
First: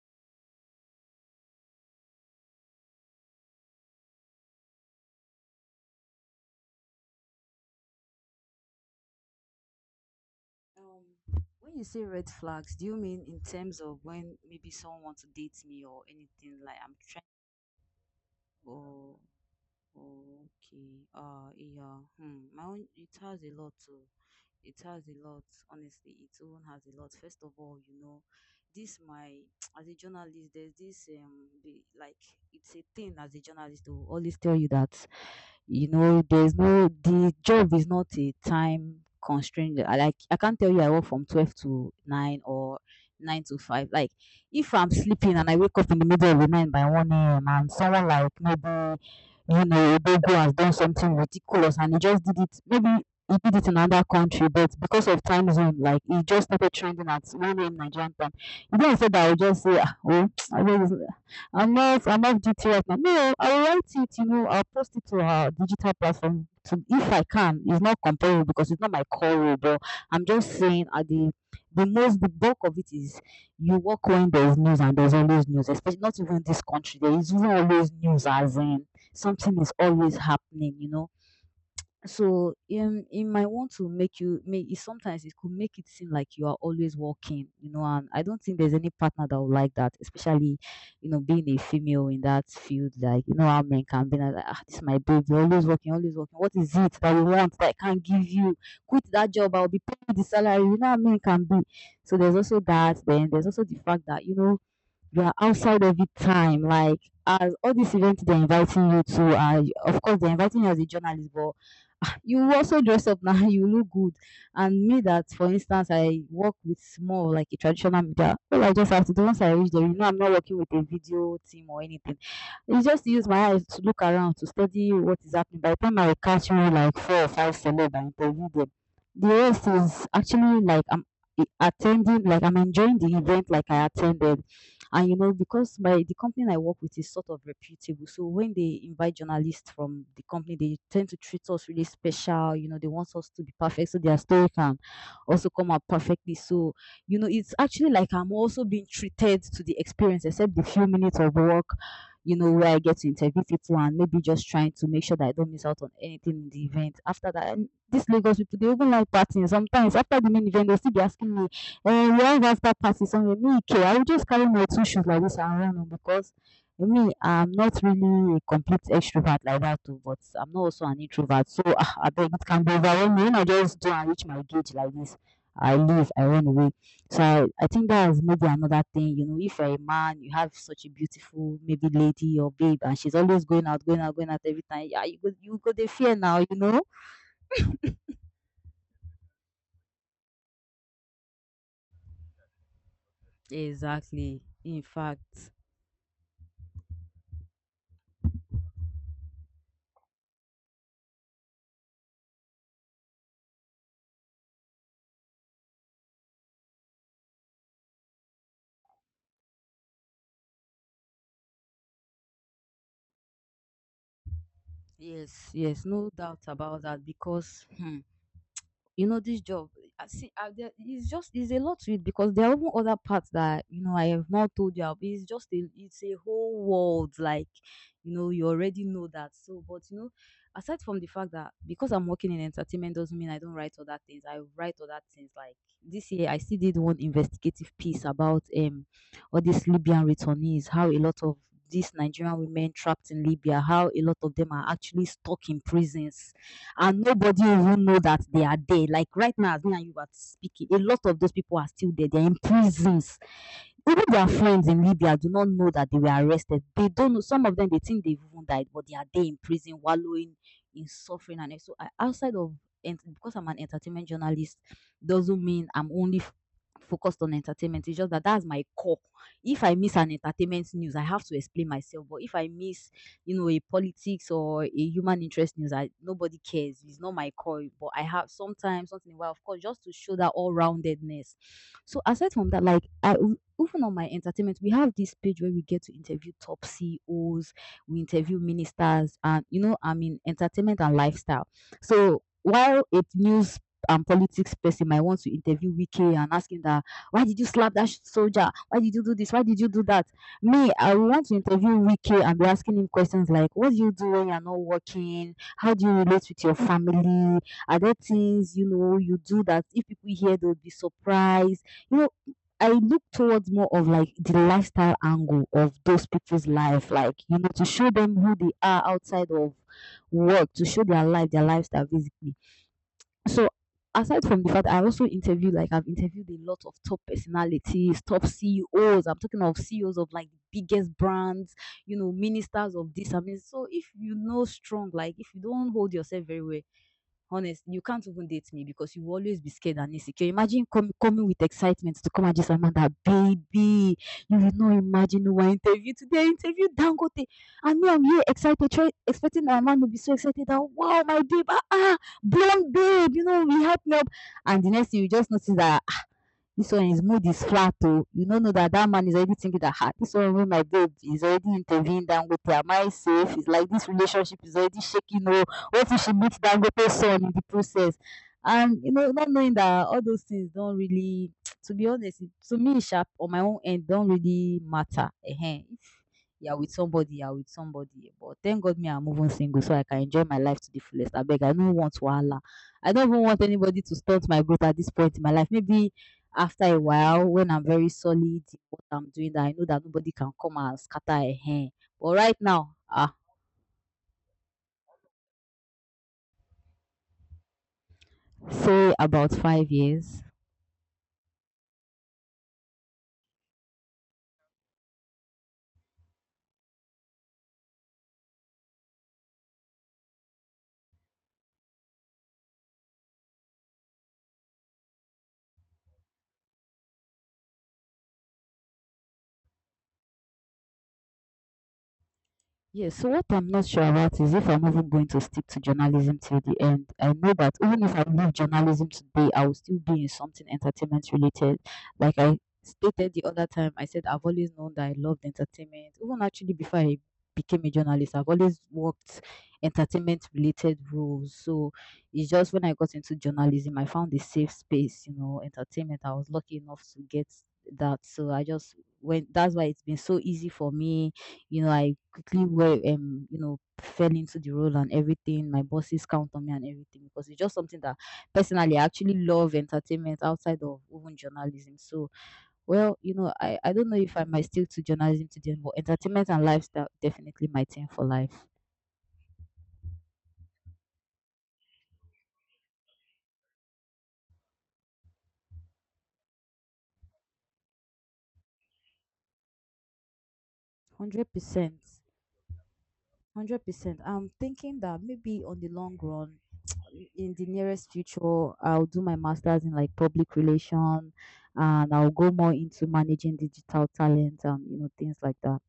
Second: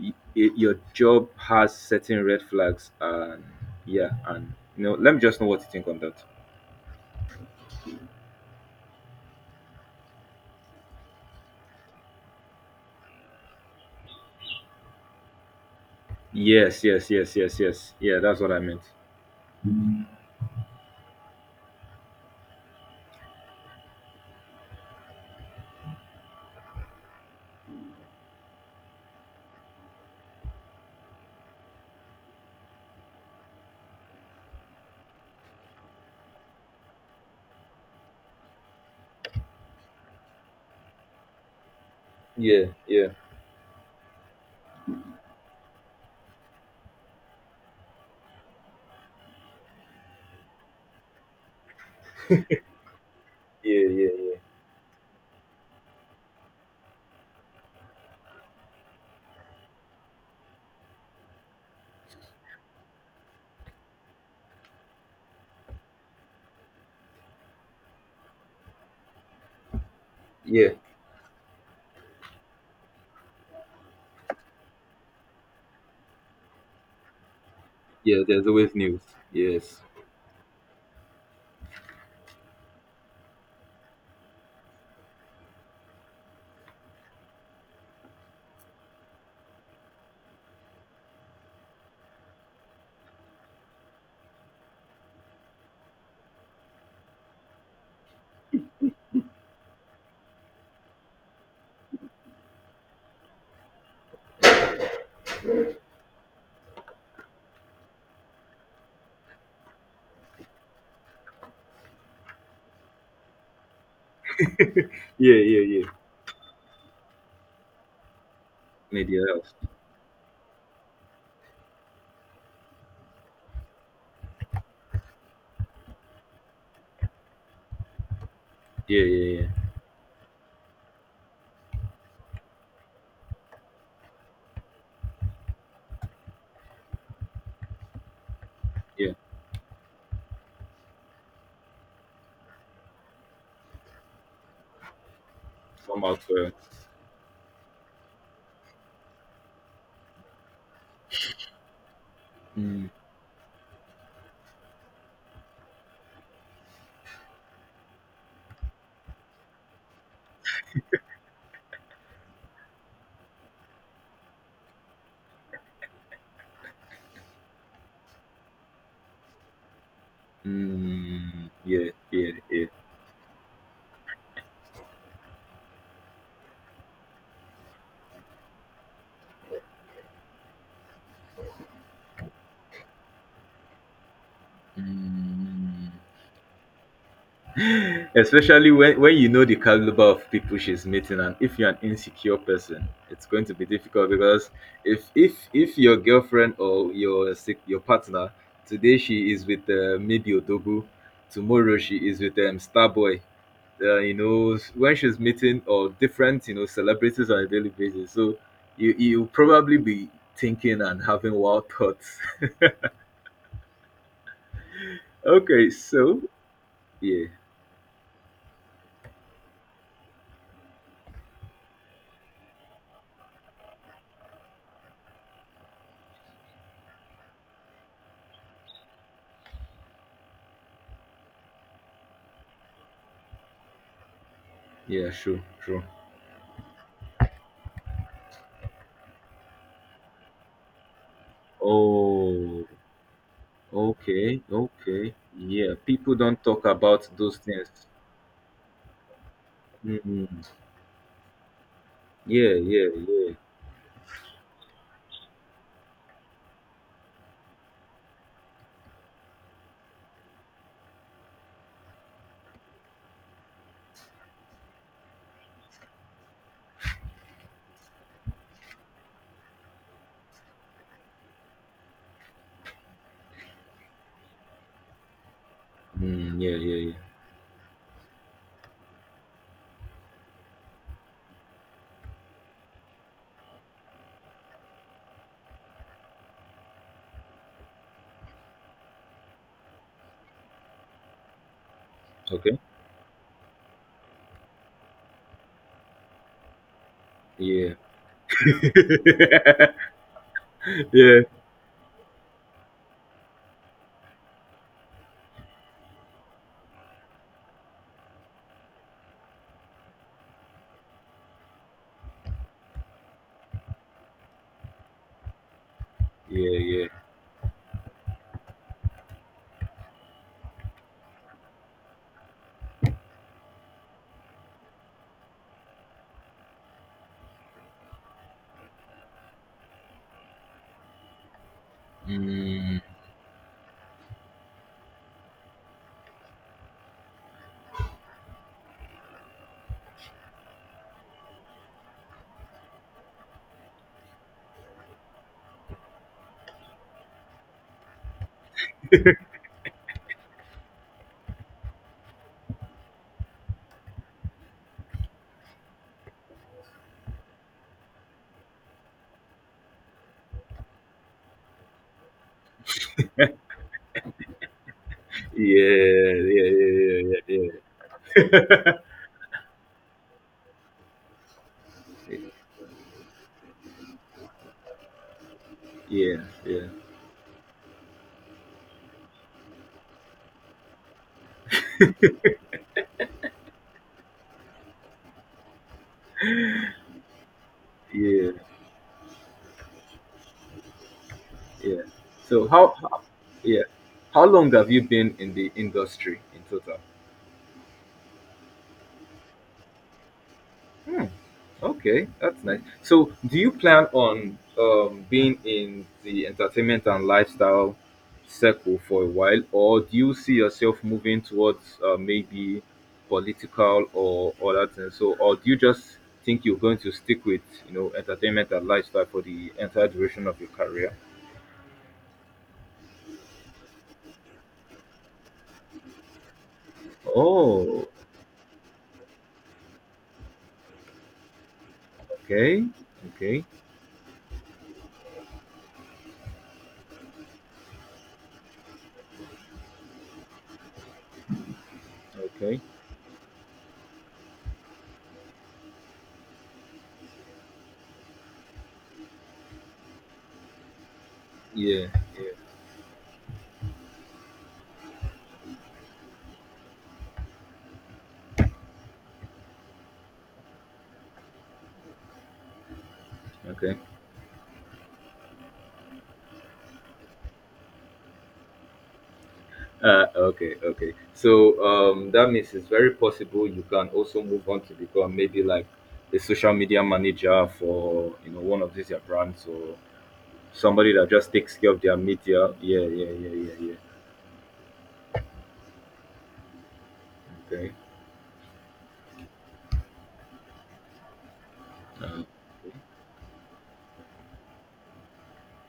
S1: y- y- your job has certain red flags? And yeah, and you know, let me just know what you think on that.
S2: When you say red flags, do you mean in terms of when maybe someone wants to date me or anything like
S1: Yes,
S2: I'm
S1: yes,
S2: trying?
S1: yes, yes, yes. Yeah, that's what I meant.
S2: Oh, okay. Yeah. Hmm. My own, it has a lot to. It has a lot. Honestly, it own has a lot. First of all, you know, this my as a journalist, there's this the, like it's a thing as a journalist to always tell you that. You know, there's no the job is not a time constraint. I like I can't tell you I work from 12 to nine
S1: Yeah,
S2: or
S1: yeah,
S2: nine to five. Like if I'm sleeping and I wake up in the middle of the night by one AM and someone like maybe you know, Odogu has done something ridiculous and he just did it. Maybe he did it in
S1: yeah,
S2: another
S1: yeah,
S2: country, but because of time zone, like he just started trending at 1 a.m. Nigerian time. He didn't say that I would just say, "Ah, oh, I just, I'm off duty right now. No, I'll write it, you know, I'll post it to our digital platform to, if I can. It's not compelling because it's not my core role, but I'm just
S1: yeah, yeah.
S2: saying at the most the bulk of it is you work when there's news and there's always news, especially not even this country. There is even always
S1: Yeah,
S2: news
S1: there's
S2: as
S1: always
S2: in
S1: news.
S2: something is
S1: Yes.
S2: always happening, you know. So it might want to make you make it sometimes it could make it seem like you are always walking, you know, and I don't think there's any partner that would like that, especially, you know, being a female in that field, like you know how men can be like ah, this is my baby, always working, always working. What is it that you want that I can't give you? Quit that job, I'll be paying the salary, you know how men can be. So there's also that, then there's also the fact that, you know, you are outside every time. Like as all these events they're inviting you to, of course they're inviting you as a journalist, but ah, you also dress up now. You look good. And me, that
S1: Yeah,
S2: for
S1: yeah,
S2: instance,
S1: yeah.
S2: I work with more of like a traditional media. All I just have to
S1: Media
S2: do once I
S1: else.
S2: reach there, you know, I'm not working with a video team or anything. It's just to use my eyes to look around to study what is happening. By the time I will catch you like four or five celeb and interview them,
S1: Yeah,
S2: the
S1: yeah, yeah,
S2: rest is actually like attending, like I'm enjoying the event, like I attended. And you know, because my the company I work with is sort of reputable, so when they
S1: yeah.
S2: invite journalists from the company, they tend to treat us really special. You know, they want us to be perfect, so their story can also come out
S1: Somehow.
S2: perfectly. So you know, it's actually like I'm also being treated to the experience, except the few minutes of work. You know, where I
S1: Mm,
S2: get to interview people and maybe just trying to make sure that I don't miss out on anything in the event. After that, and these Lagos people, they even like partying. Sometimes after the main event, they'll still be asking me or once that start party somewhere, me okay, I will just carry my two shoes like this and run o because me I'm not really a complete extrovert like that Too, but I'm not also an introvert
S1: mm,
S2: so
S1: yeah,
S2: ah abeg
S1: yeah,
S2: it can
S1: yeah.
S2: be overwhelming when I just do am reach my gauge like this. I leave, I run away. So I think dat maybe another thing you know if you're a man, you have such a beautiful maybe lady or babe and she's always going out, going out, going out every time, yeah, you go the
S1: Mm.
S2: fear now you know.
S1: Especially when you know the caliber of people she's meeting, and if you're an insecure person, it's going to be difficult
S2: Exactly.
S1: because
S2: In
S1: if if
S2: fact,
S1: if your girlfriend or your your partner, today she is with maybe odogu, tomorrow she is with starboy. You know, when she's meeting or different, you know, celebrities on a daily basis, so you probably be thinking and having wild thoughts.
S2: yes,
S1: Okay,
S2: yes, no
S1: so
S2: doubt about that
S1: yeah,
S2: because hmm, you know this job there, it's a lot to it because there are even other parts that you know I have not told you of. It's just a it's a whole world like you know you already know that so but you know aside from the fact that because I'm working in entertainment doesn't mean I don't write other things I write other
S1: yeah,
S2: things
S1: sure,
S2: like
S1: sure.
S2: this year I still did one investigative piece about all these libyan returnees how a lot of these nigerian
S1: Oh,
S2: women trapped in libya how a lot of
S1: okay,
S2: them are actually
S1: okay.
S2: stuck in
S1: Yeah, people
S2: prisons
S1: don't talk
S2: and
S1: about those
S2: nobody
S1: things.
S2: even know that they are there. Like right now, as me and you are
S1: Mm,
S2: speaking, a lot of those people are still there. They're in
S1: yeah, yeah,
S2: prisons.
S1: yeah.
S2: Even their friends in Libya do not know that they were arrested. They don't know. Some of them they think they've even died, but they are there in prison, wallowing in suffering. And so, outside of because I'm an entertainment journalist, doesn't mean I'm only focused on entertainment. It's just that that's my core. If I miss an entertainment news, I have to explain myself. But if I miss you know, a politics or a human interest news. I nobody
S1: Mm, yeah, yeah,
S2: cares.
S1: yeah.
S2: It's not my call. But I have sometimes, something. In a while, of course, just to show that all roundedness. So aside from that, like even on my entertainment, we have this page where we get to interview top CEOs, we interview ministers, and you know, I mean entertainment and lifestyle. So
S1: Okay.
S2: while a news and politics person might want to interview Wiki and ask him that why did you slap
S1: Yeah,
S2: that soldier? Why did you do this? Why did you do that? Me, I would
S1: yeah,
S2: want to interview Wike and be asking him questions like, what do you do when you're not working? How do you relate with your family? Are there things, you know, you do that if people hear, they'll be surprised? You know, I look towards more of like the lifestyle angle of those people's
S1: yeah, yeah.
S2: life, like, you know, to show them who they are outside of work, to show their life, their lifestyle, basically. So aside from the fact I also interview like I've interviewed a lot of top personalities, top CEOs. I'm talking of CEOs of like the biggest brands, you know, ministers
S1: Mm,
S2: of this. So if you know strong, like if you don't hold yourself very well, honest, you can't even date me because you will always be scared and insecure. Imagine coming with excitement to come and just someone that, baby, you will not imagine who I interview today. I interview Dangote. And me, I'm here excited, expecting that man will be so excited that, wow, my babe, ah, ah, blonde babe, you know, we help me up. And the next thing, you just notice that, ah, this one his mood is flat oh, you don't know that that man is already thinking that, ah, this one wey my babe is already interviewing Dangote, am I safe? It's like this relationship is already shaking oh. What if she
S1: yeah, yeah,
S2: meets Dangote's
S1: yeah, yeah,
S2: son in the
S1: yeah,
S2: process? And you know, not knowing that all those things don't really, to be honest, to me, sharp on my own end, don't really matter. Ehen.
S1: yeah,
S2: If you're
S1: yeah,
S2: with somebody, you're with somebody. But thank God me, I'm moving single, so I can enjoy my life to the fullest. I beg, I don't want wahala. I don't even want anybody to stunt my growth at this point in my life. Maybe after a while, when I'm very
S1: yeah,
S2: solid
S1: yeah.
S2: in what I'm doing, that I know that nobody can come and scatter a hand.
S1: Yeah.
S2: But right
S1: So
S2: now,
S1: how,
S2: ah,
S1: yeah, how long have you been in the industry in total?
S2: say about 5 years.
S1: Hmm. Okay, that's nice. So, do you plan on being in the entertainment and lifestyle circle for a while, or do you see yourself moving towards maybe political or other things? So, or do you just think you're going to stick with, you know, entertainment and lifestyle for the entire duration of your career?
S2: Yes, so what I'm not sure about is if I'm even going to stick to journalism till the end. I know that even
S1: Oh,
S2: if I leave journalism today, I will still be in something entertainment related. Like I
S1: okay,
S2: stated the
S1: okay,
S2: other time, I said I've always known that I loved entertainment. Even actually before I became a journalist, I've always worked entertainment related roles. So it's just
S1: okay,
S2: when I got into journalism, I found a safe space, you know, entertainment. I was lucky enough to get that. So I just went, that's why it's been so easy for me, you know,
S1: yeah,
S2: I
S1: yeah,
S2: quickly were you know, fell into the role and everything. My bosses count on me and everything because it's just something that personally I actually love entertainment outside of even journalism. So well, you know, I
S1: okay.
S2: don't know if I might stick to journalism today, but entertainment and lifestyle definitely my thing for life.
S1: Okay, okay. So that means it's very possible you can also move on to become maybe like a social media manager for, you know, one of these your brands, or somebody that just
S2: Hundred
S1: takes care of
S2: percent.
S1: their media. Yeah, yeah, yeah, yeah,
S2: Hundred
S1: yeah.
S2: percent. I'm thinking that maybe on the long run, in the
S1: Okay.
S2: nearest future, I'll do my master's in like public relation, and I'll
S1: Uh,
S2: go more into managing digital talent and you know things like that.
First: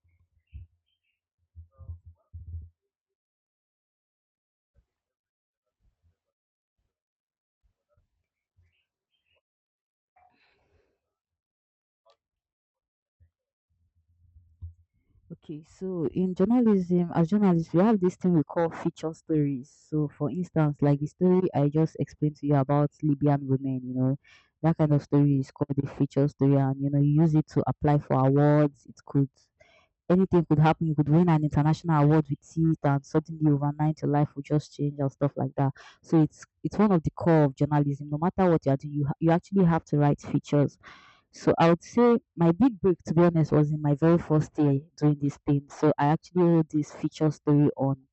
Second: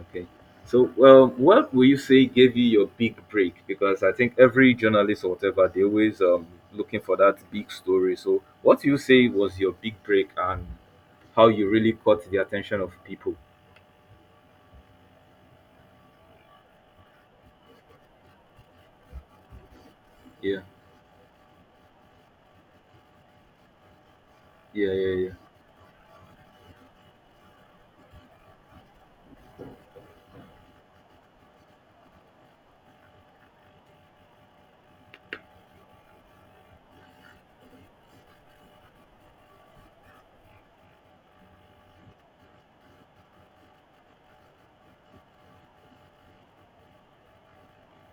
S1: okay. So, well, what will you say gave you your big break? Because I think every journalist or whatever, they always looking for that big story. So, what do you say was your big break, and how you really caught the attention of people?
S2: Okay, so in journalism, as journalists, we have this thing we call feature stories. So, for
S1: Yeah.
S2: instance, like the story I just explained to you about Libyan women, you know, that
S1: Yeah,
S2: kind of
S1: yeah, yeah,
S2: story is called a feature story, and you know, you use it to apply for awards. It could Anything could happen. You could win an international award with it, and suddenly overnight your life will just change and stuff like that. So it's one of the core of journalism. No matter what you are doing, you you actually have to write features. So I would say my big break, to be honest, was in my very first day doing this thing. So I actually wrote this feature story on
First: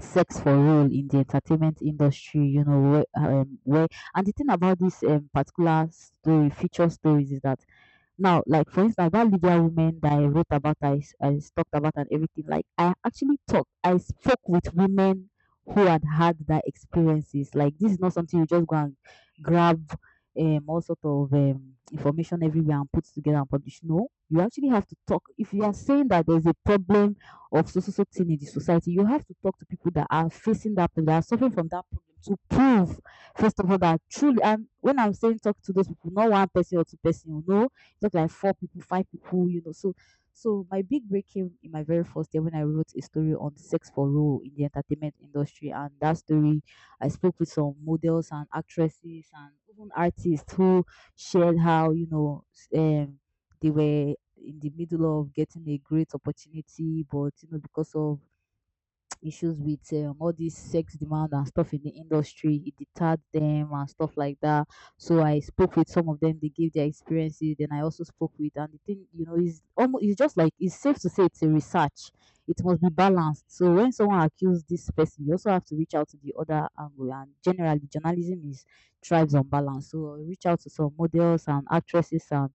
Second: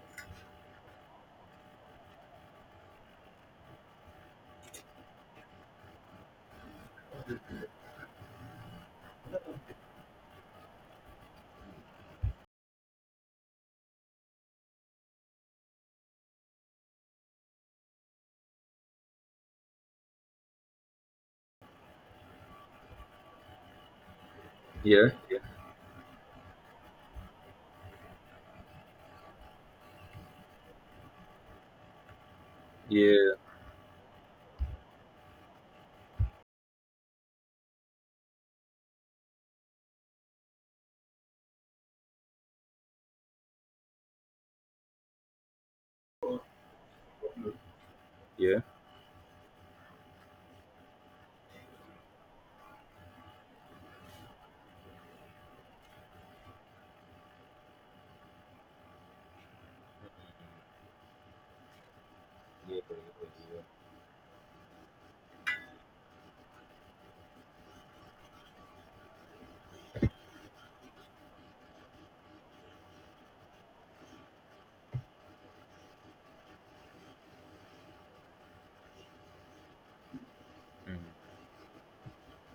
S2: sex for role in the entertainment industry. You know where and the thing about this particular story, feature stories, is that now, like for instance, that Libya woman that I wrote about, talked about and everything, like I actually talked, I spoke with women who had had that experiences. Like this is not something you just go and grab all sort of information everywhere and put together and publish. No, you actually have to
S1: yeah,
S2: talk. If you are saying that there's a problem of so so so thing in the society, you have to talk to people that are facing that problem, that are suffering from that problem to prove
S1: yeah, yeah,
S2: first of all that truly, and when I'm saying talk to those people, not one person or two person, you know, looked like four people, five people, you know. So my big break came in my very first year when I wrote a story on sex for role in the entertainment industry, and that story I spoke with some models and
S1: yeah, yeah.
S2: actresses and even artists who shared how, you know, they were in the middle of getting a great opportunity but you know because of issues with all this sex demand and stuff in the industry. It
S1: Yeah.
S2: deterred them and stuff like that. So I spoke with some of them. They gave their experiences. Then I also spoke with, and the thing, you know, is almost, it's just like, it's safe to say it's a research. It must be balanced. So when someone accuses this person, you also have to reach out to the other angle. And generally, journalism is thrives on balance. So I reach out to some
S1: Mm,
S2: models and actresses and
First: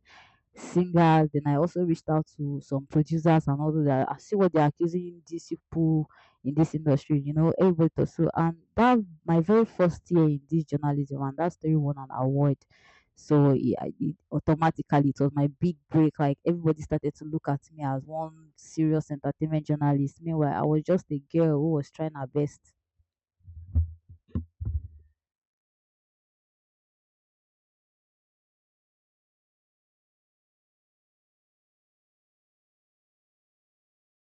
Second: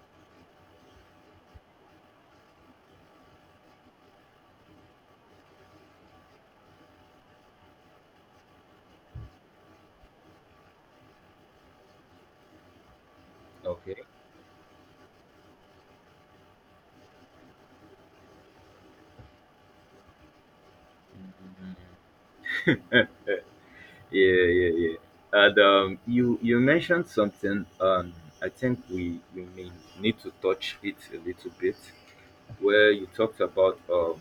S2: singers, then I also reached out to some producers and all those that I see what they're accusing these people in this industry, you know, everybody thought so, and that my very first year in this journalism, and that story won an award. So it, I-
S1: okay.
S2: it automatically, it was my big break. Like everybody started to look at me as one serious entertainment journalist. Meanwhile, I was just a girl who was trying her best.
S1: Yeah, yeah, yeah. And you mentioned something. I think we may need to touch it a little bit, where you talked about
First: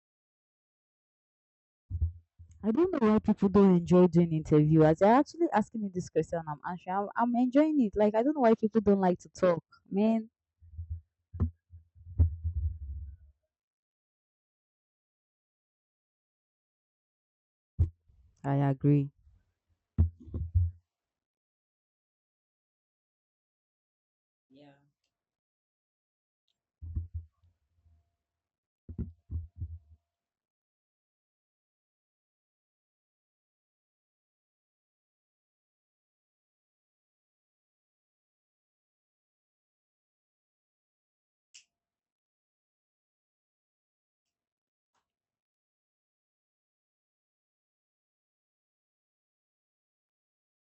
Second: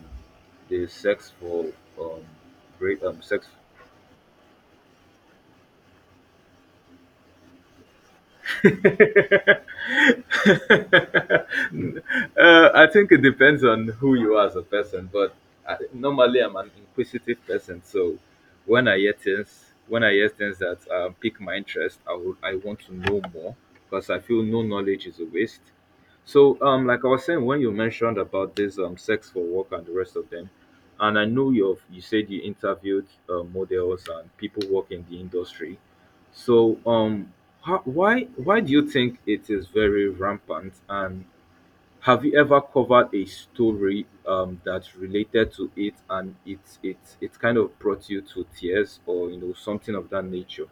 S1: the sex for um
S2: I don't know
S1: break
S2: why
S1: sex.
S2: people don't enjoy doing interview. As you're actually asking me this question, I'm answering. I'm enjoying it. Like I don't know why people don't like to
S1: uh,
S2: talk. Man,
S1: I think it depends on who you are as a person, but I, normally I'm an inquisitive person. So
S2: I
S1: when I
S2: agree.
S1: hear things, when I hear things that pique my interest, I would, I want to know more because I feel no knowledge is a waste. So like I was saying, when you mentioned about this sex for work and the rest of them, and I know you, you said you interviewed models and people working in the industry. So, how, why do you think it is very rampant? And have you ever covered a story that related to it, and it kind of brought you to tears, or you know, something of that nature?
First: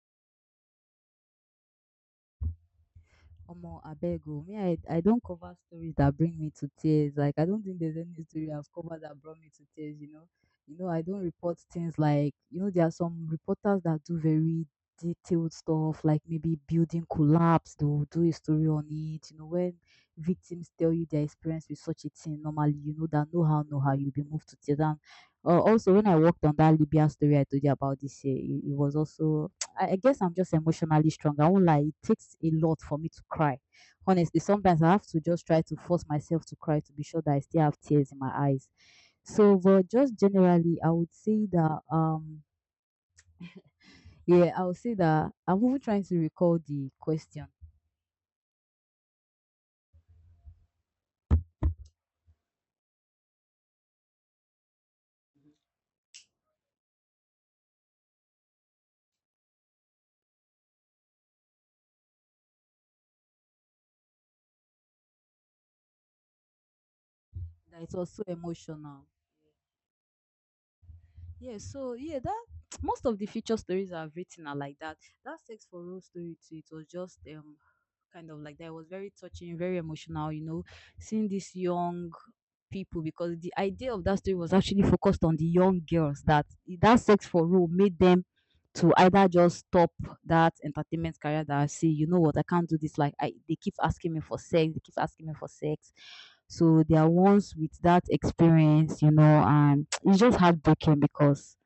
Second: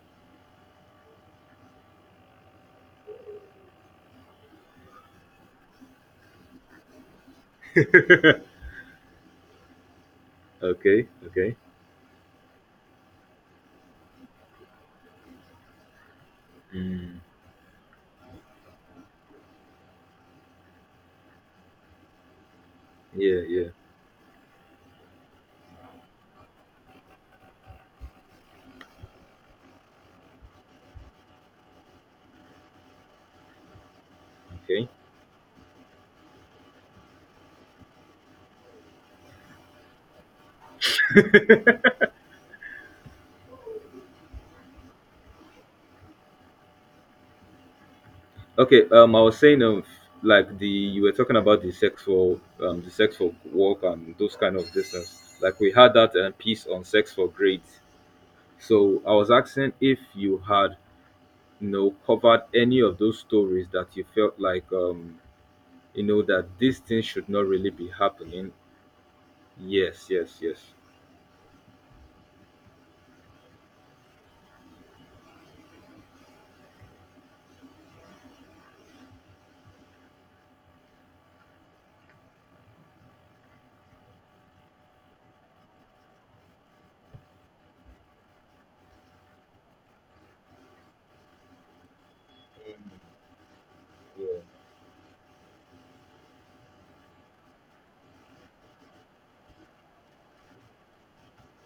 S2: Omo abeg o, me I don't cover stories that bring me to tears, like I don't think there's any story I've covered that brought me to tears, you know. You know, I
S1: Okay,
S2: don't
S1: okay,
S2: report things like, you know, there are some reporters that do very detailed stuff like maybe building
S1: mm,
S2: collapse, they will do a story on it, you know, when victims tell you their experience with such a thing normally, you know that
S1: yeah,
S2: no how,
S1: yeah,
S2: no how, you'll be moved to tears. And also when I worked on that Libya story I told you about this year, it was also, I guess I'm just emotionally strong. I won't lie. It takes a lot for me to cry. Honestly, sometimes
S1: okay,
S2: I have to just try to force myself to cry to be sure that I still have tears in my eyes. So, but just generally, I would say that yeah, I would say that I'm even trying to recall the question
S1: okay. I was saying like the, you were talking about the sexual work and those kind of distance. Like we had that piece on sex for grades. So I was asking if you had, you know, covered any of those stories that you felt like you know, that these things should not really
S2: that
S1: be
S2: it was so
S1: happening.
S2: emotional.
S1: Yes, yes, yes.
S2: Yeah, so yeah, that most of the feature stories I've written are like that. That sex for real story too. It was just kind of like that. It was very touching, very emotional. You know, seeing these young people because the idea of that story was actually focused on the young girls that sex for real made them to either just stop that entertainment career that I see, you know what, I can't do this. Like I, they keep asking me for
S1: Yeah.
S2: sex, they keep asking me for sex. So they are ones with that experience, you know, and it's just heartbreaking because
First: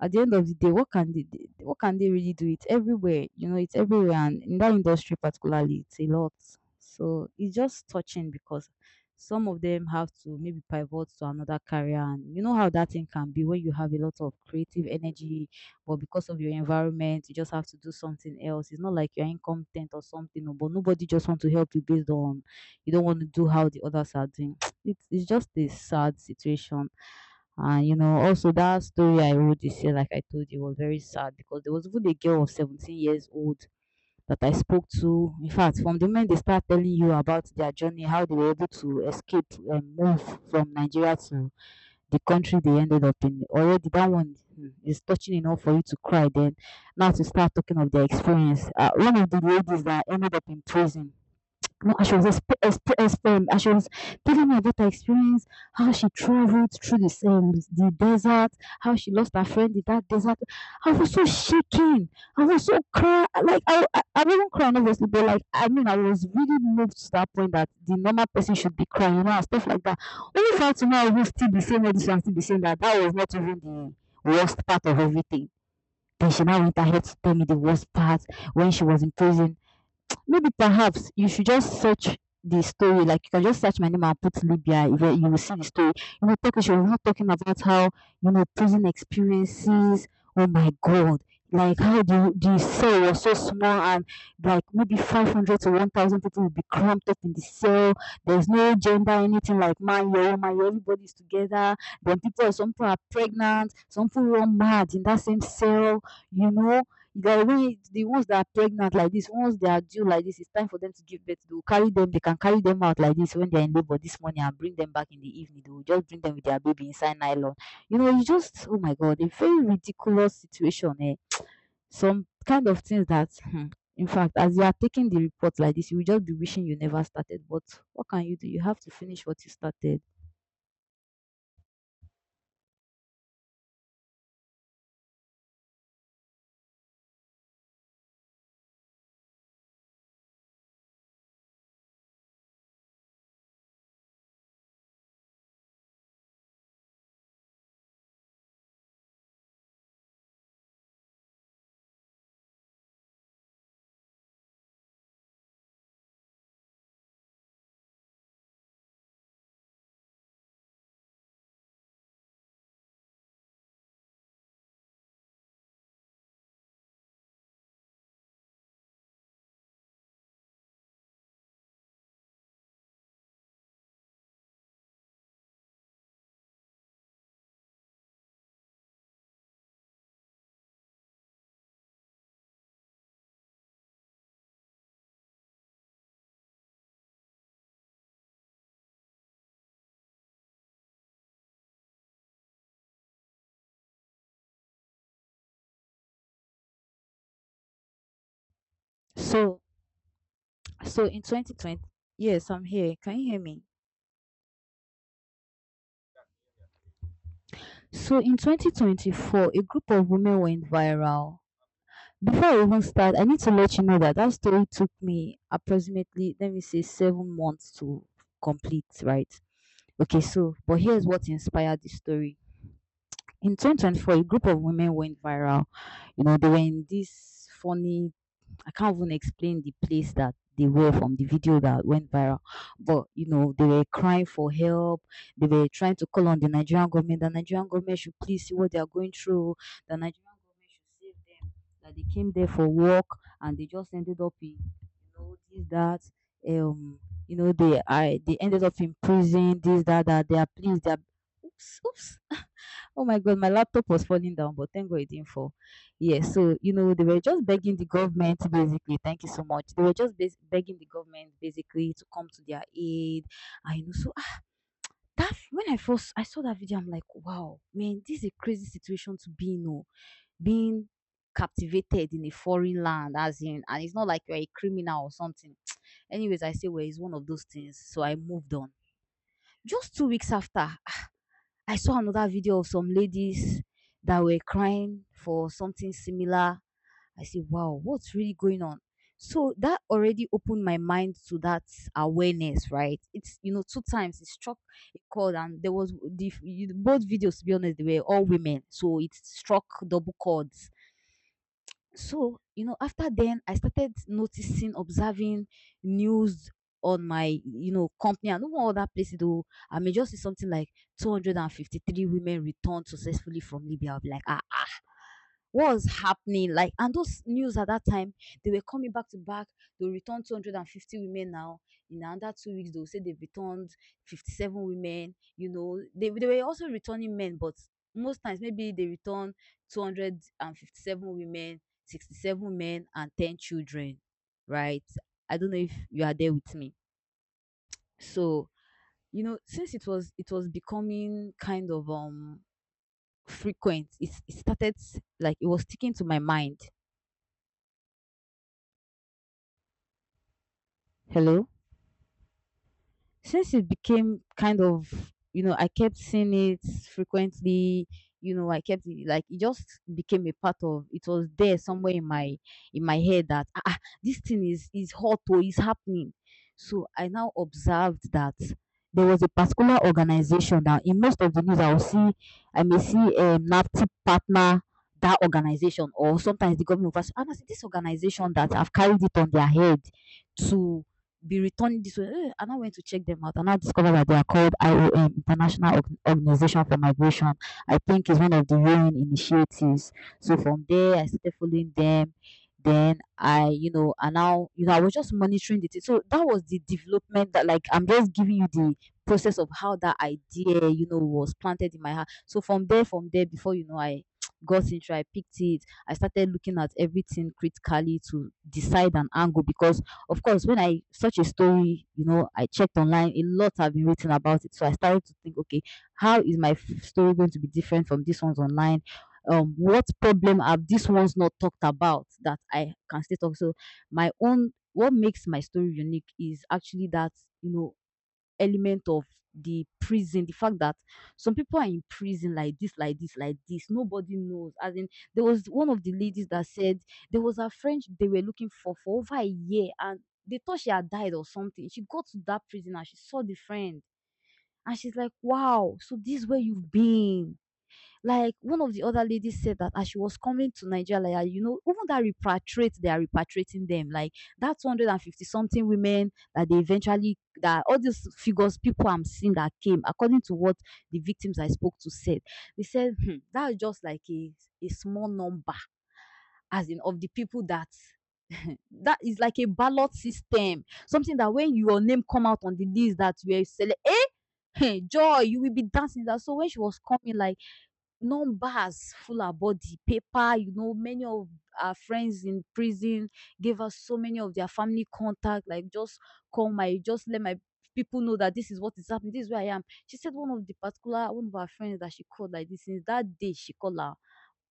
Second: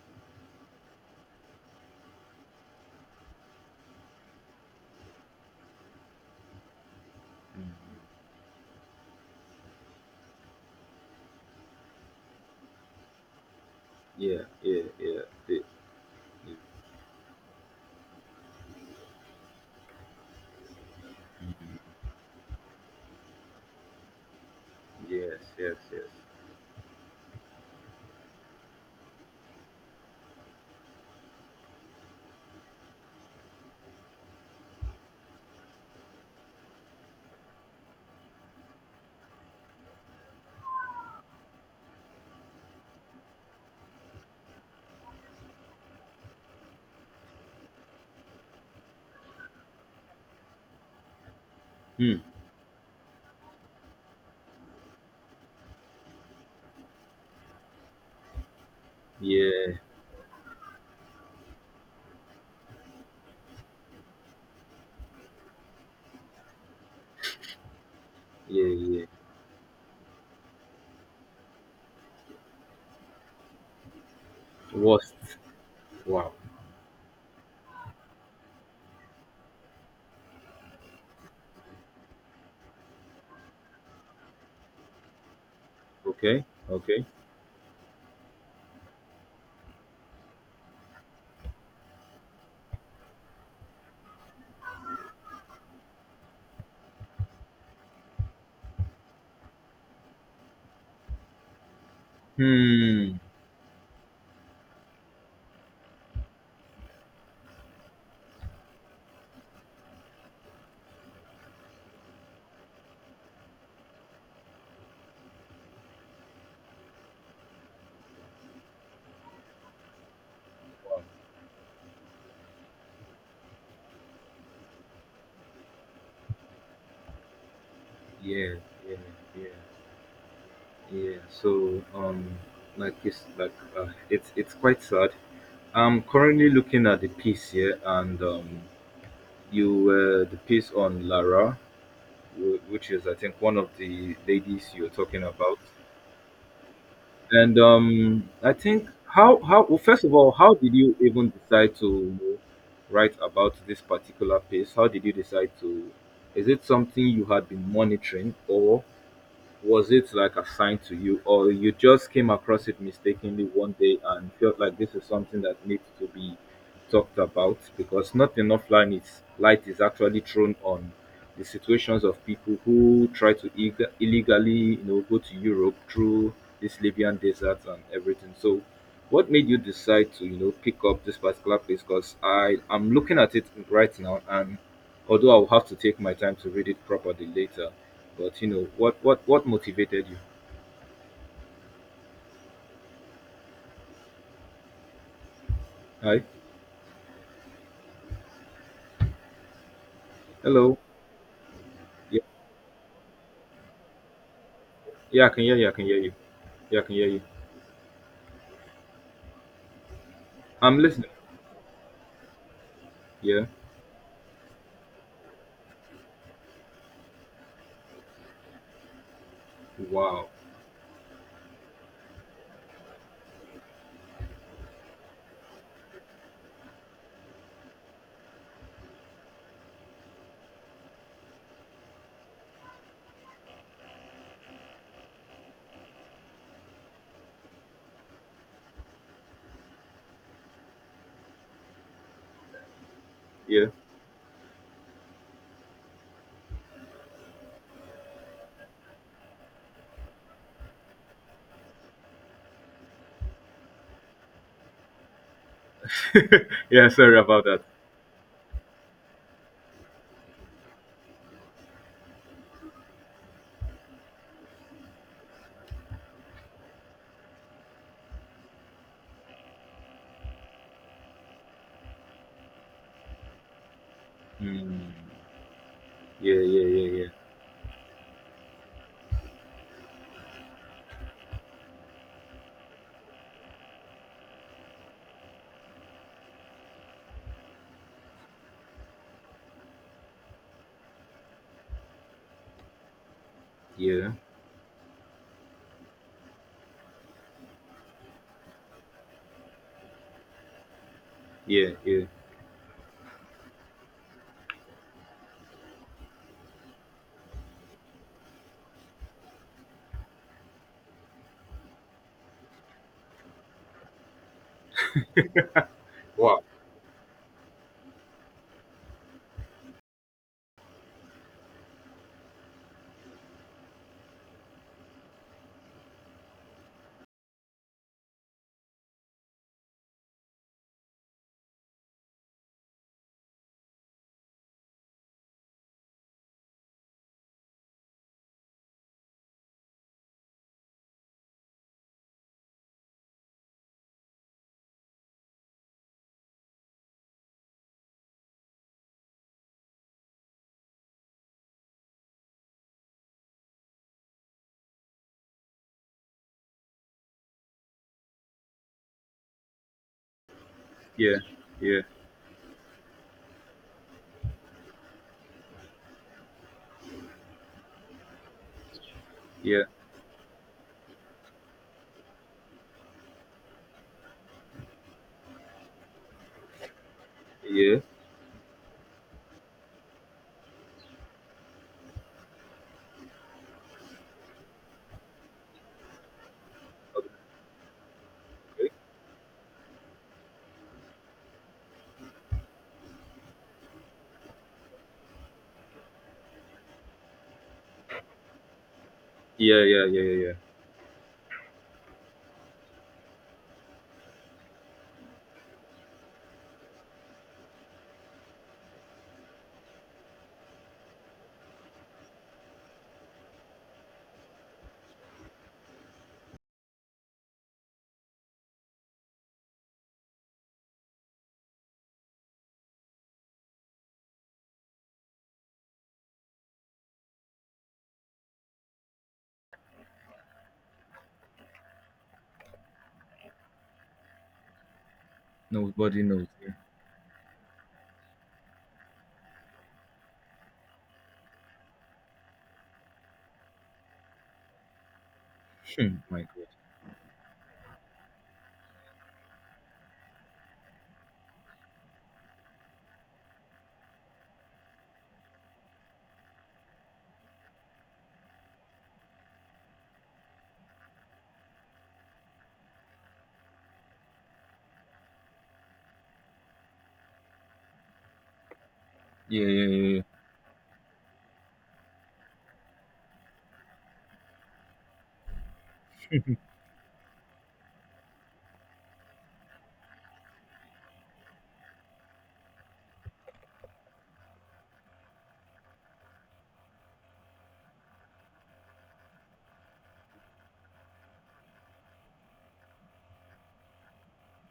S2: at the end of the day, what can what can they really do? It's everywhere, you know, it's everywhere, and in that industry particularly, it's a lot. So it's
S1: Mm,
S2: just touching because some of them have to maybe pivot to another career, and you know how that thing can be when you have a lot of
S1: yeah, yeah,
S2: creative
S1: yeah.
S2: energy,
S1: the-
S2: but because of your
S1: the-
S2: environment, you just have to do something else. It's not like you're incompetent or something, but nobody just want to help you based on you don't want to do how the others are doing. It's
S1: yes,
S2: just a
S1: yes, yes.
S2: sad situation, and you know, also that story I wrote this year, like I told you, was very sad because there was even a girl of 17 years old that I spoke to. In fact, from the moment they start telling you about their journey, how they were able to escape and move from Nigeria to the country they ended up in, already that one, hmm, is touching enough for you to cry. Then now to start talking of their experience. One of the ladies that ended up in prison, no, and she
S1: Hmm.
S2: was telling me about her experience, how she traveled through the desert, how she lost her
S1: Yeah,
S2: friend in that desert. I was so shaking. I was so crying. Like I wasn't crying obviously, but like I mean, I was really moved to that point that the normal person
S1: yeah,
S2: should be
S1: yeah.
S2: crying, and stuff like that. Only for her to now even still be saying all this and still be saying that that was not even the worst part of
S1: Worst.
S2: everything.
S1: Wow.
S2: Then she now went ahead to tell me the worst part when she was in prison. Maybe perhaps you should just search the story, like you can just search my name and put Libya, you will see the story. You know,
S1: Okay,
S2: talking, she was not
S1: okay.
S2: talking about how, you know, prison experiences. Oh my God. Like how the cell was so small and like maybe 500 to 1,000 people will be cramped up in the cell. There's no gender, anything like man, you everybody's together. Then people, some people are
S1: Hmm.
S2: pregnant, some people run mad in that same cell, you know. Then when the ones that are pregnant like this, once they are due like this, it's time for them to give birth. They will carry them. They can carry them out like this when they are in labor this morning and bring them back in the evening. They will just bring them with their baby inside nylon. You know, you just, oh my god, a very ridiculous situation.
S1: Wow.
S2: Eh? Some kind of things that, in fact, as you are taking the report like this, you will just be wishing you never started, but what can you do?
S1: Yeah,
S2: You have to
S1: yeah,
S2: finish what
S1: yeah,
S2: you started.
S1: yeah. So like it's quite sad. I'm currently looking at the piece here, and you the piece on Lara, which is I think one of the ladies you're talking about, and I think how, well, first of all, how did you even decide to write about this particular piece? How did you decide to? Is it something you had been monitoring, or was it like assigned to you, or you just came across it mistakenly one day and felt like this is something that needs to be talked about because not enough light is actually thrown on the situations of people who try to illegally, you know, go to Europe through this Libyan desert and everything. So what made you decide to, you know, pick up this particular place? Because I'm looking at it right now, and although I'll have to take my time to read it properly later, but you know, what motivated you? Hi. Hello.
S2: So, so in 2020,
S1: Yeah.
S2: yes, I'm here. Can you hear me?
S1: Yeah, I can hear you. I can hear you. Yeah, I can hear you.
S2: So in 2024, a group of women went
S1: I'm listening.
S2: viral. Before I even start, I need
S1: Yeah.
S2: to let you know that that story took me approximately, let me say, 7 months to complete, right? Okay,
S1: Wow.
S2: so, but here's what inspired the story. In 2024, a group of women went viral. You know, they were in this funny, I can't even explain the place that they were from the video that went viral. But you know, they were crying for help. They were trying to call on the Nigerian government. The Nigerian government should please see what they are going through. The Nigerian government should save them. That they came there for work and they
S1: Yeah.
S2: just ended up in, you know, this that, um you know, they ended up in prison. This that that they are pleased. They are, oops, oops. Oh my god, my laptop was falling down, but thank God it didn't fall. Yes, so you
S1: Yeah,
S2: know they
S1: sorry
S2: were
S1: about
S2: just
S1: that.
S2: begging the government basically. Thank you so much. They were just begging the government basically to come to their aid. I know. So, ah, that when I first I saw that video, I'm like, wow, man, this is a crazy situation to be in. Oh. Being captivated in a foreign land, as in, and it's not like you're a
S1: Hmm.
S2: criminal or something.
S1: Yeah,
S2: Anyways, I
S1: yeah,
S2: say, well,
S1: yeah,
S2: it's
S1: yeah.
S2: one of those things. So I moved on. Just 2 weeks after, I saw another video of some ladies that were crying for something similar. I said, wow, what's really going on? So that already opened my mind to that awareness, right? It's, you know, two
S1: Yeah.
S2: times it struck a chord, and there was the both videos. To be honest, they were all women, so it struck double chords.
S1: Yeah, yeah.
S2: So, you know, after then, I started noticing, observing news on my, you know, company and even other places. Though I may just see something like 253 women returned successfully from Libya. I'll be like, ah, ah, what was
S1: Wow.
S2: happening like, and those news at that time, they were coming back to back. They'll return 250 women now, in another 2 weeks they'll say they've returned 57 women. You know, they were also returning men, but most times maybe they return 257 women, 67 men and 10 children, right? I don't know if you are there with me. So, you know, since it was becoming kind of, frequent, it started like it was sticking to my mind. Hello? Since it became kind of, you know, I kept seeing it frequently, you know, like it just became a part of, it
S1: Yeah.
S2: was there
S1: Yeah.
S2: somewhere in my, in my head that, ah, ah, this thing is hot or is happening. So I now observed that there was a
S1: Yeah.
S2: particular organization, now in most of the news I will see, I may see NAFTI partner that organization or sometimes the government of, and I say this
S1: Yeah.
S2: organization that have carried it on their head to be returning this way. Eh, and I went to check them out and I discovered that they are called IOM, International Organization for
S1: Okay.
S2: Migration. I think it's one of the UN initiatives. So from there, I started following them. Then I, you know, and now, you know, I was just monitoring the thing. So that was the development that, like, I'm just giving you the process of
S1: Yeah,
S2: how
S1: yeah,
S2: that
S1: yeah, yeah, yeah.
S2: idea, you know, was planted in my heart. So from there, before you know, I got into, I picked it. I started looking at everything critically to decide an angle, because of course, when I such a story, you know, I checked online, a lot have been written about it. So I started to think, okay, how is my story going to be different from these one's online? What problem have these ones not talked about that I can still talk? So my own, what makes my story unique is actually that, you know, element of the prison, the fact that some people are in prison like this, like this, like this. Nobody knows. As in, there was one of the
S1: Nobody knows.
S2: ladies that
S1: Yeah.
S2: said there was a friend they were looking for over a year, and they thought she had died or something. She got to that prison and she saw the friend, and she's like, "Wow,
S1: Hmm.
S2: so
S1: My
S2: this is where
S1: God.
S2: you've been." Like one of the other ladies said that as she was coming to Nigeria, like, ah, you know, even that repatriate, they are repatriating them. Like that 250 something women that they eventually, that all these figures, people I'm seeing that came, according to what the victims I spoke to said, they said, "Hmm, that's just like a small number, as in of the people that that is like a
S1: Yeah, yeah,
S2: ballot
S1: yeah,
S2: system something that when your name come out on the list that you are select, hey joy you will be dancing." That so when she was coming like numbers full her body, paper, you know, many of our friends in prison gave us so many of their family contact, like just call my, just let my people know that this is what is happening, this is where I am. She said one of the particular one of her friends that she called like this, since that day she called her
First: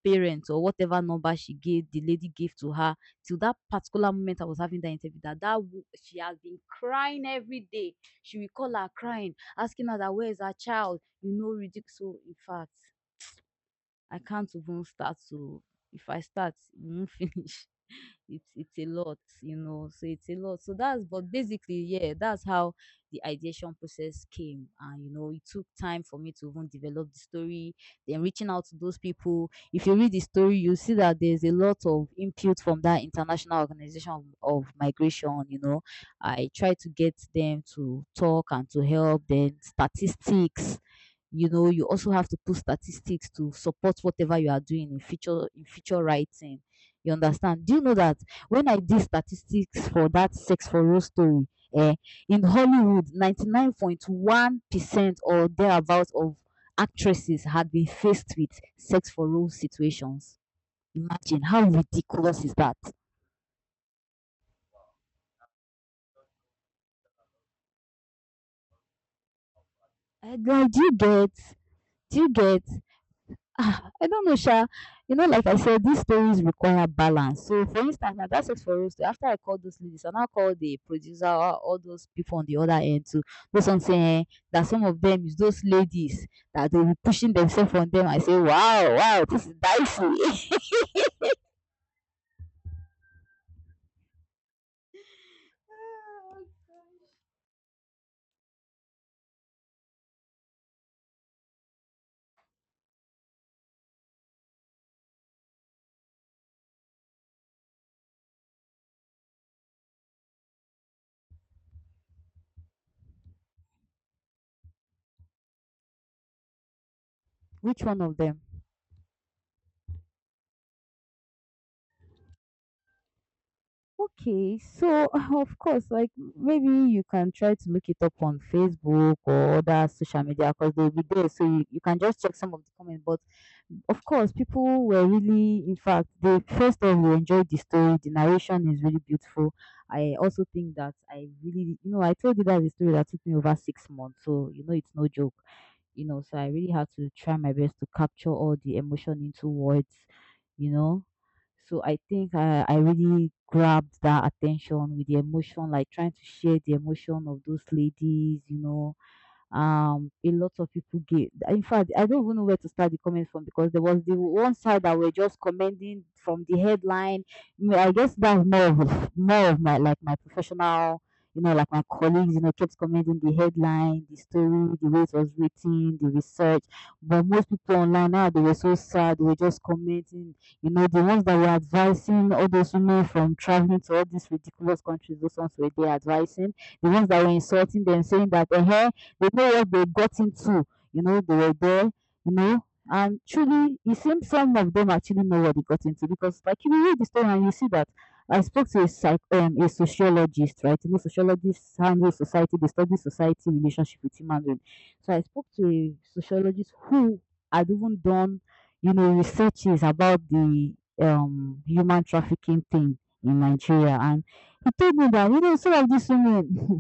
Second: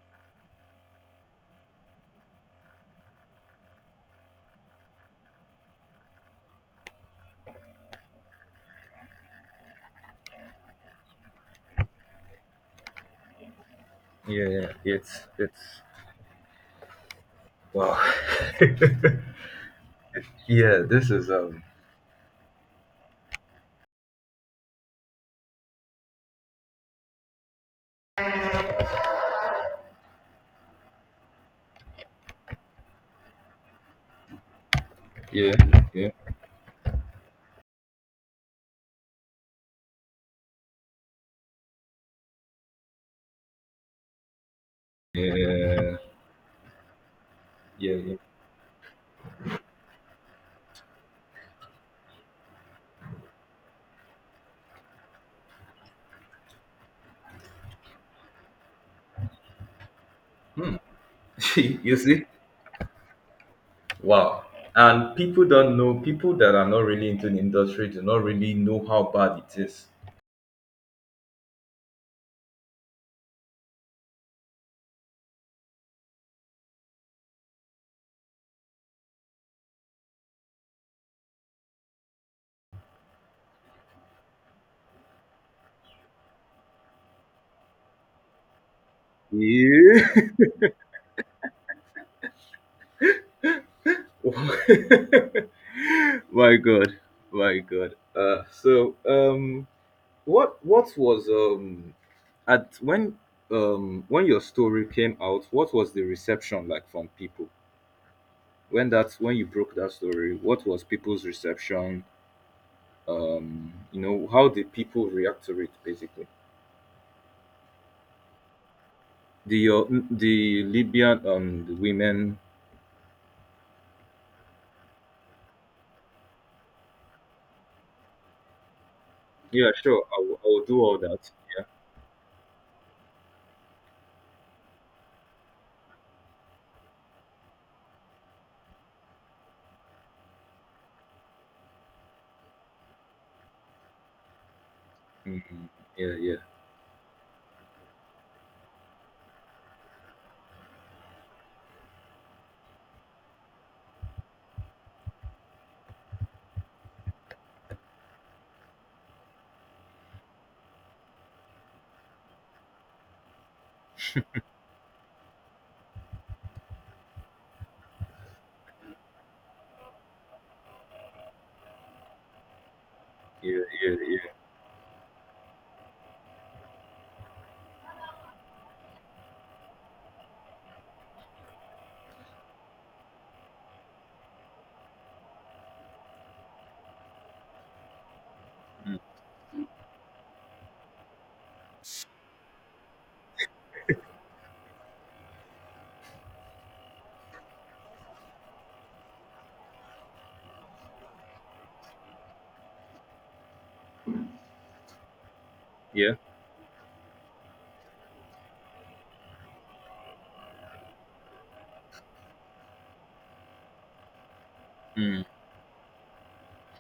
S2: parents or whatever number she gave, the lady gave to her, till that particular moment I was having that interview, that that she has been crying every day. She will call her crying, asking her that where is her child, you know, ridiculous. So in fact, I
S1: yeah.
S2: can't
S1: Yeah,
S2: even
S1: yeah.
S2: start
S1: It's
S2: to, if I start, we won't finish.
S1: wow.
S2: It's a lot, you know. So it's a lot. So
S1: Yeah,
S2: that's,
S1: this is
S2: but basically, yeah, that's how the ideation process came. And you know, it took time for me to even develop the story, then reaching out to those people. If you read the story, you see that there's a lot of input from that international organization of migration,
S1: yeah,
S2: you know.
S1: yeah,
S2: I try to get them to talk and to help, then statistics, you know, you also have to put statistics to support whatever you are doing in
S1: yeah,
S2: feature writing. You understand? Do you
S1: yeah.
S2: know
S1: Yeah.
S2: that when I did statistics for that sex for role story, eh, in Hollywood, 99.1% or thereabouts of actresses had been faced with sex for role situations.
S1: Hmm.
S2: Imagine how
S1: You see?
S2: ridiculous is that?
S1: Wow. And people don't know, people that are not really into the industry do not really know how bad it is.
S2: Like, do you get? Do you get? Ah, I don't know sha. You know, like I said, these stories require balance. So, for instance, now that's it for us. To, after I called those ladies, I now called the producer or all those people on the other end to do something, eh, that some of them is those ladies that they were pushing themselves on them. I say, wow, wow, this is
S1: Yeah.
S2: dicey.
S1: My god, my god. So what was at when your story came out, what was the reception like from people when, that's when you broke that story, what was people's reception? You know, how did people react to it basically?
S2: Which one of them?
S1: The the Libyan the women.
S2: Okay, so of course, like, maybe you can try to look it up on Facebook or
S1: Yeah,
S2: other
S1: sure.
S2: social
S1: I
S2: media
S1: will
S2: because
S1: do
S2: they'll
S1: all
S2: be there,
S1: that.
S2: so you can just check some of the comments. But of course, people were really, in fact, they first of all enjoyed the story. The narration is really beautiful. I also think that I really, I told you that the story that took me over 6 months, so it's no joke,
S1: Mm,
S2: you
S1: yeah,
S2: know.
S1: yeah,
S2: So I really had to try my best to capture all the emotion into words, you know. So I think I really grabbed that attention with the emotion, like trying to share the emotion of those ladies. A lot of people gave, in fact, I don't even know where to start the comments from, because there was the one side that were just commenting from the headline. I guess that's more of my, like, my professional, like, my colleagues, kept commenting the
S1: yeah, yeah,
S2: headline, the
S1: yeah,
S2: story, the way it was written, the research. But most people online now, they were so sad, they were just commenting. The ones that were advising all those women from traveling to all these ridiculous countries, those ones were, they advising. The ones that were insulting them, saying that
S1: mm,
S2: they know what they got into, they were there, you know. And truly, it seems some of them actually know what they got into because, like, you read the story and you see that I spoke to a sociologist, right? You know, sociologists handle society, they study society relationship with human being. So I spoke to a
S1: yeah,
S2: sociologist who had even done, researches about the human trafficking thing in Nigeria, and he told me
S1: mm,
S2: that some of these women,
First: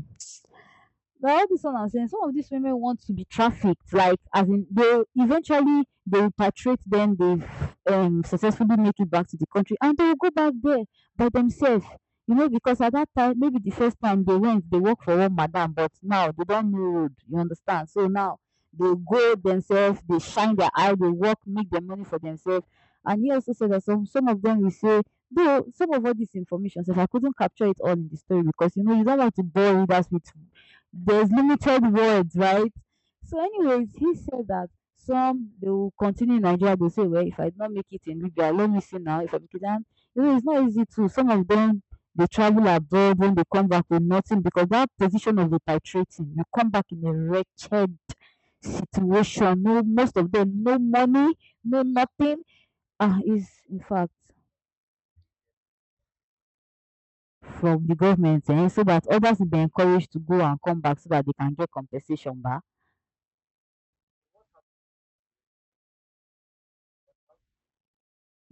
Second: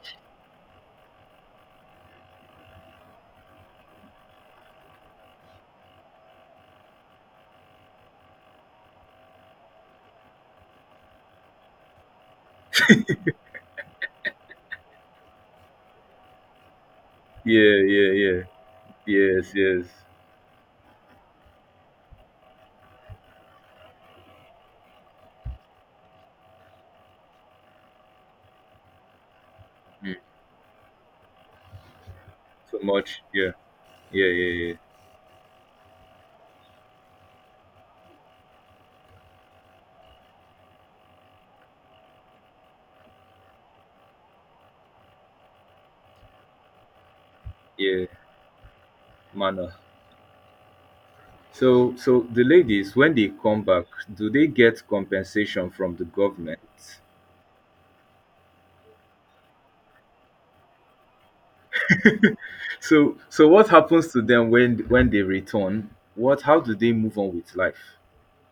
S2: well, all this one I'm saying, some of these women want to be trafficked, like, as in they eventually they repatriate, then they successfully make it back to the country, and they will go back there by themselves. Because at that time, maybe the first time they went, they work for one madam, but now they don't know road. You
S1: yeah,
S2: understand? So
S1: yeah,
S2: now
S1: yeah.
S2: they go
S1: Yes, yes.
S2: themselves, they shine their eye, they work, make their money for themselves. And he also said that some of them will say, though some of all this information, so if I couldn't capture it all in the story because you don't want to bore readers
S1: Mm,
S2: with there's limited words, right?
S1: so much.
S2: So,
S1: Yeah,
S2: anyways, he
S1: yeah,
S2: said
S1: yeah,
S2: that
S1: yeah,
S2: some they will continue in Nigeria. They say, well, if I did not make it in Libya, let me see now. If I make it, and it's not easy to. Some of them, they travel abroad when they come back with nothing because that position of the titrating, you come back in a wretched
S1: yeah.
S2: situation.
S1: Manner.
S2: No, most of them, no money, no
S1: So, so
S2: nothing.
S1: the ladies, when they
S2: Is
S1: come
S2: in
S1: back,
S2: fact
S1: do they get compensation from the government?
S2: from the government, and so that others will be encouraged to go and come back so that they can get compensation back.
S1: So, so what happens to them when they return? What? How do they move on with life?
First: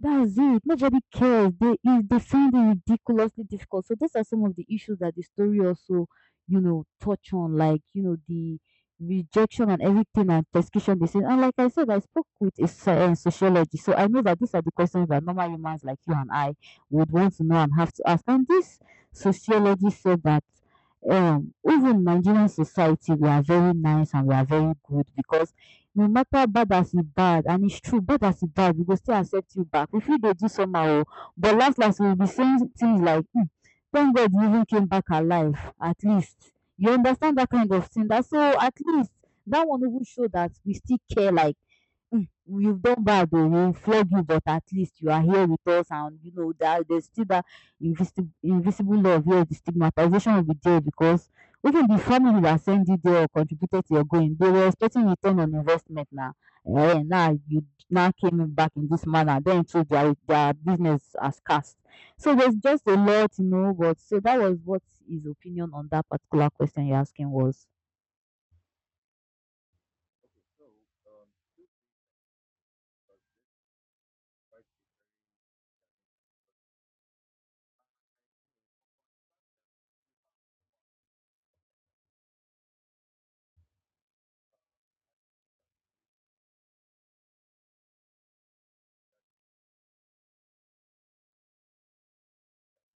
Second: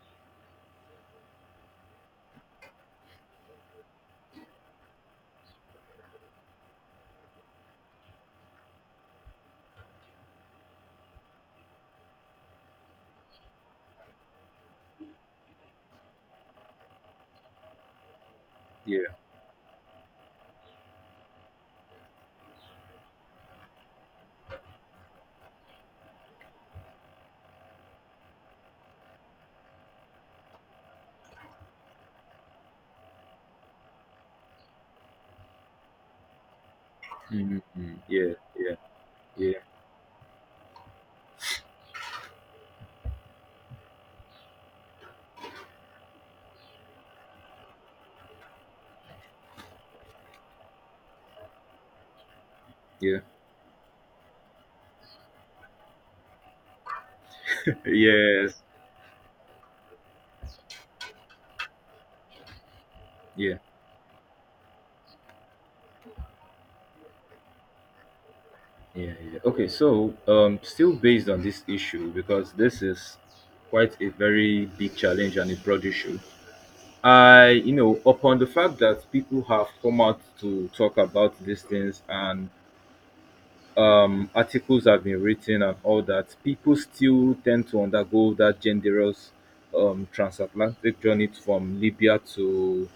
S2: That's it. Nobody cares. They is they find it ridiculously difficult. So those are some of the issues that the story also, touch on, like, the rejection and everything and persecution they say. And like I said, I spoke with a sociologist, so I know that these are the questions that normal humans like you and I would want to know and have to ask. And this
S1: Yeah.
S2: sociologist said that even Nigerian society, we are very nice and we are very good because no matter bad as e bad, and its true, bad as e bad, we go still accept you back. We fit dey do somehow oh. But las las, we will be saying things like, thank God you even came back alive, at least, you understand that
S1: Mm,
S2: kind of
S1: mm,
S2: thing. That,
S1: yeah.
S2: so at
S1: Yeah.
S2: least
S1: Yeah.
S2: that one even show that we still care, like, Mm, you've done bad though. We'll flog you, but at least you are here with us, and you know that there's still that invisible love here. The stigmatization will be there because even the family that sent you
S1: Yeah.
S2: there or contributed to your going, they were expecting return on investment now. Now you now came in
S1: Yes.
S2: back in this manner, then too their business has cast. So there's just a lot,
S1: Yeah.
S2: but so that was what his opinion on that particular question you're asking was.
S1: Yeah. Yeah. Okay. So, still based on this issue because this is quite a very big challenge and a broad issue. I, you know, upon the fact that people have come out to talk about these things, and articles have been written and all that, people still tend to undergo that genderous transatlantic journey from Libya to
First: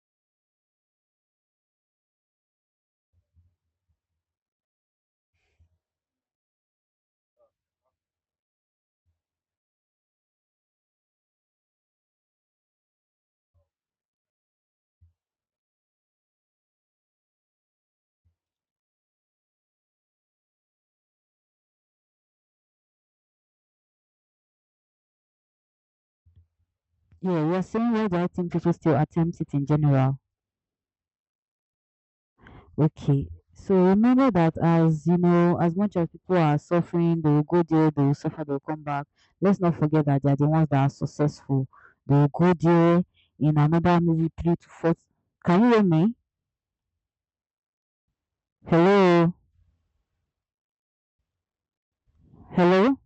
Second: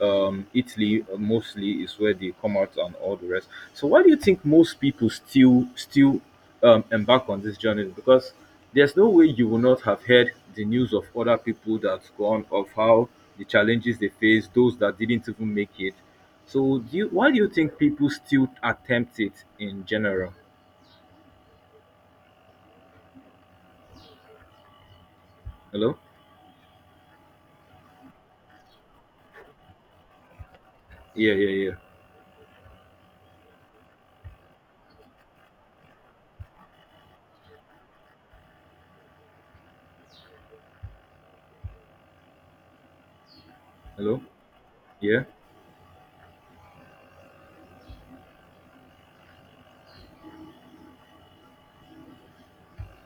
S1: Italy. Mostly is where they come out and all the rest. So why do you think most people still embark on this journey? Because there's no way you will not have heard the news of other people that's gone, of how the challenges they face, those that didn't even make it. So do you, why do you think people still attempt it in general? Hello?
S2: Yeah, you're saying, why do I think people still attempt it in general?
S1: Yeah, yeah, yeah.
S2: Okay. So remember that, as you know, as much as people are suffering, they will go there, they will suffer, they will come back. Let's not forget that they are the ones that are successful. They will go there in another
S1: Hello?
S2: maybe three to four.
S1: Yeah?
S2: Can you hear me? Hello? Hello?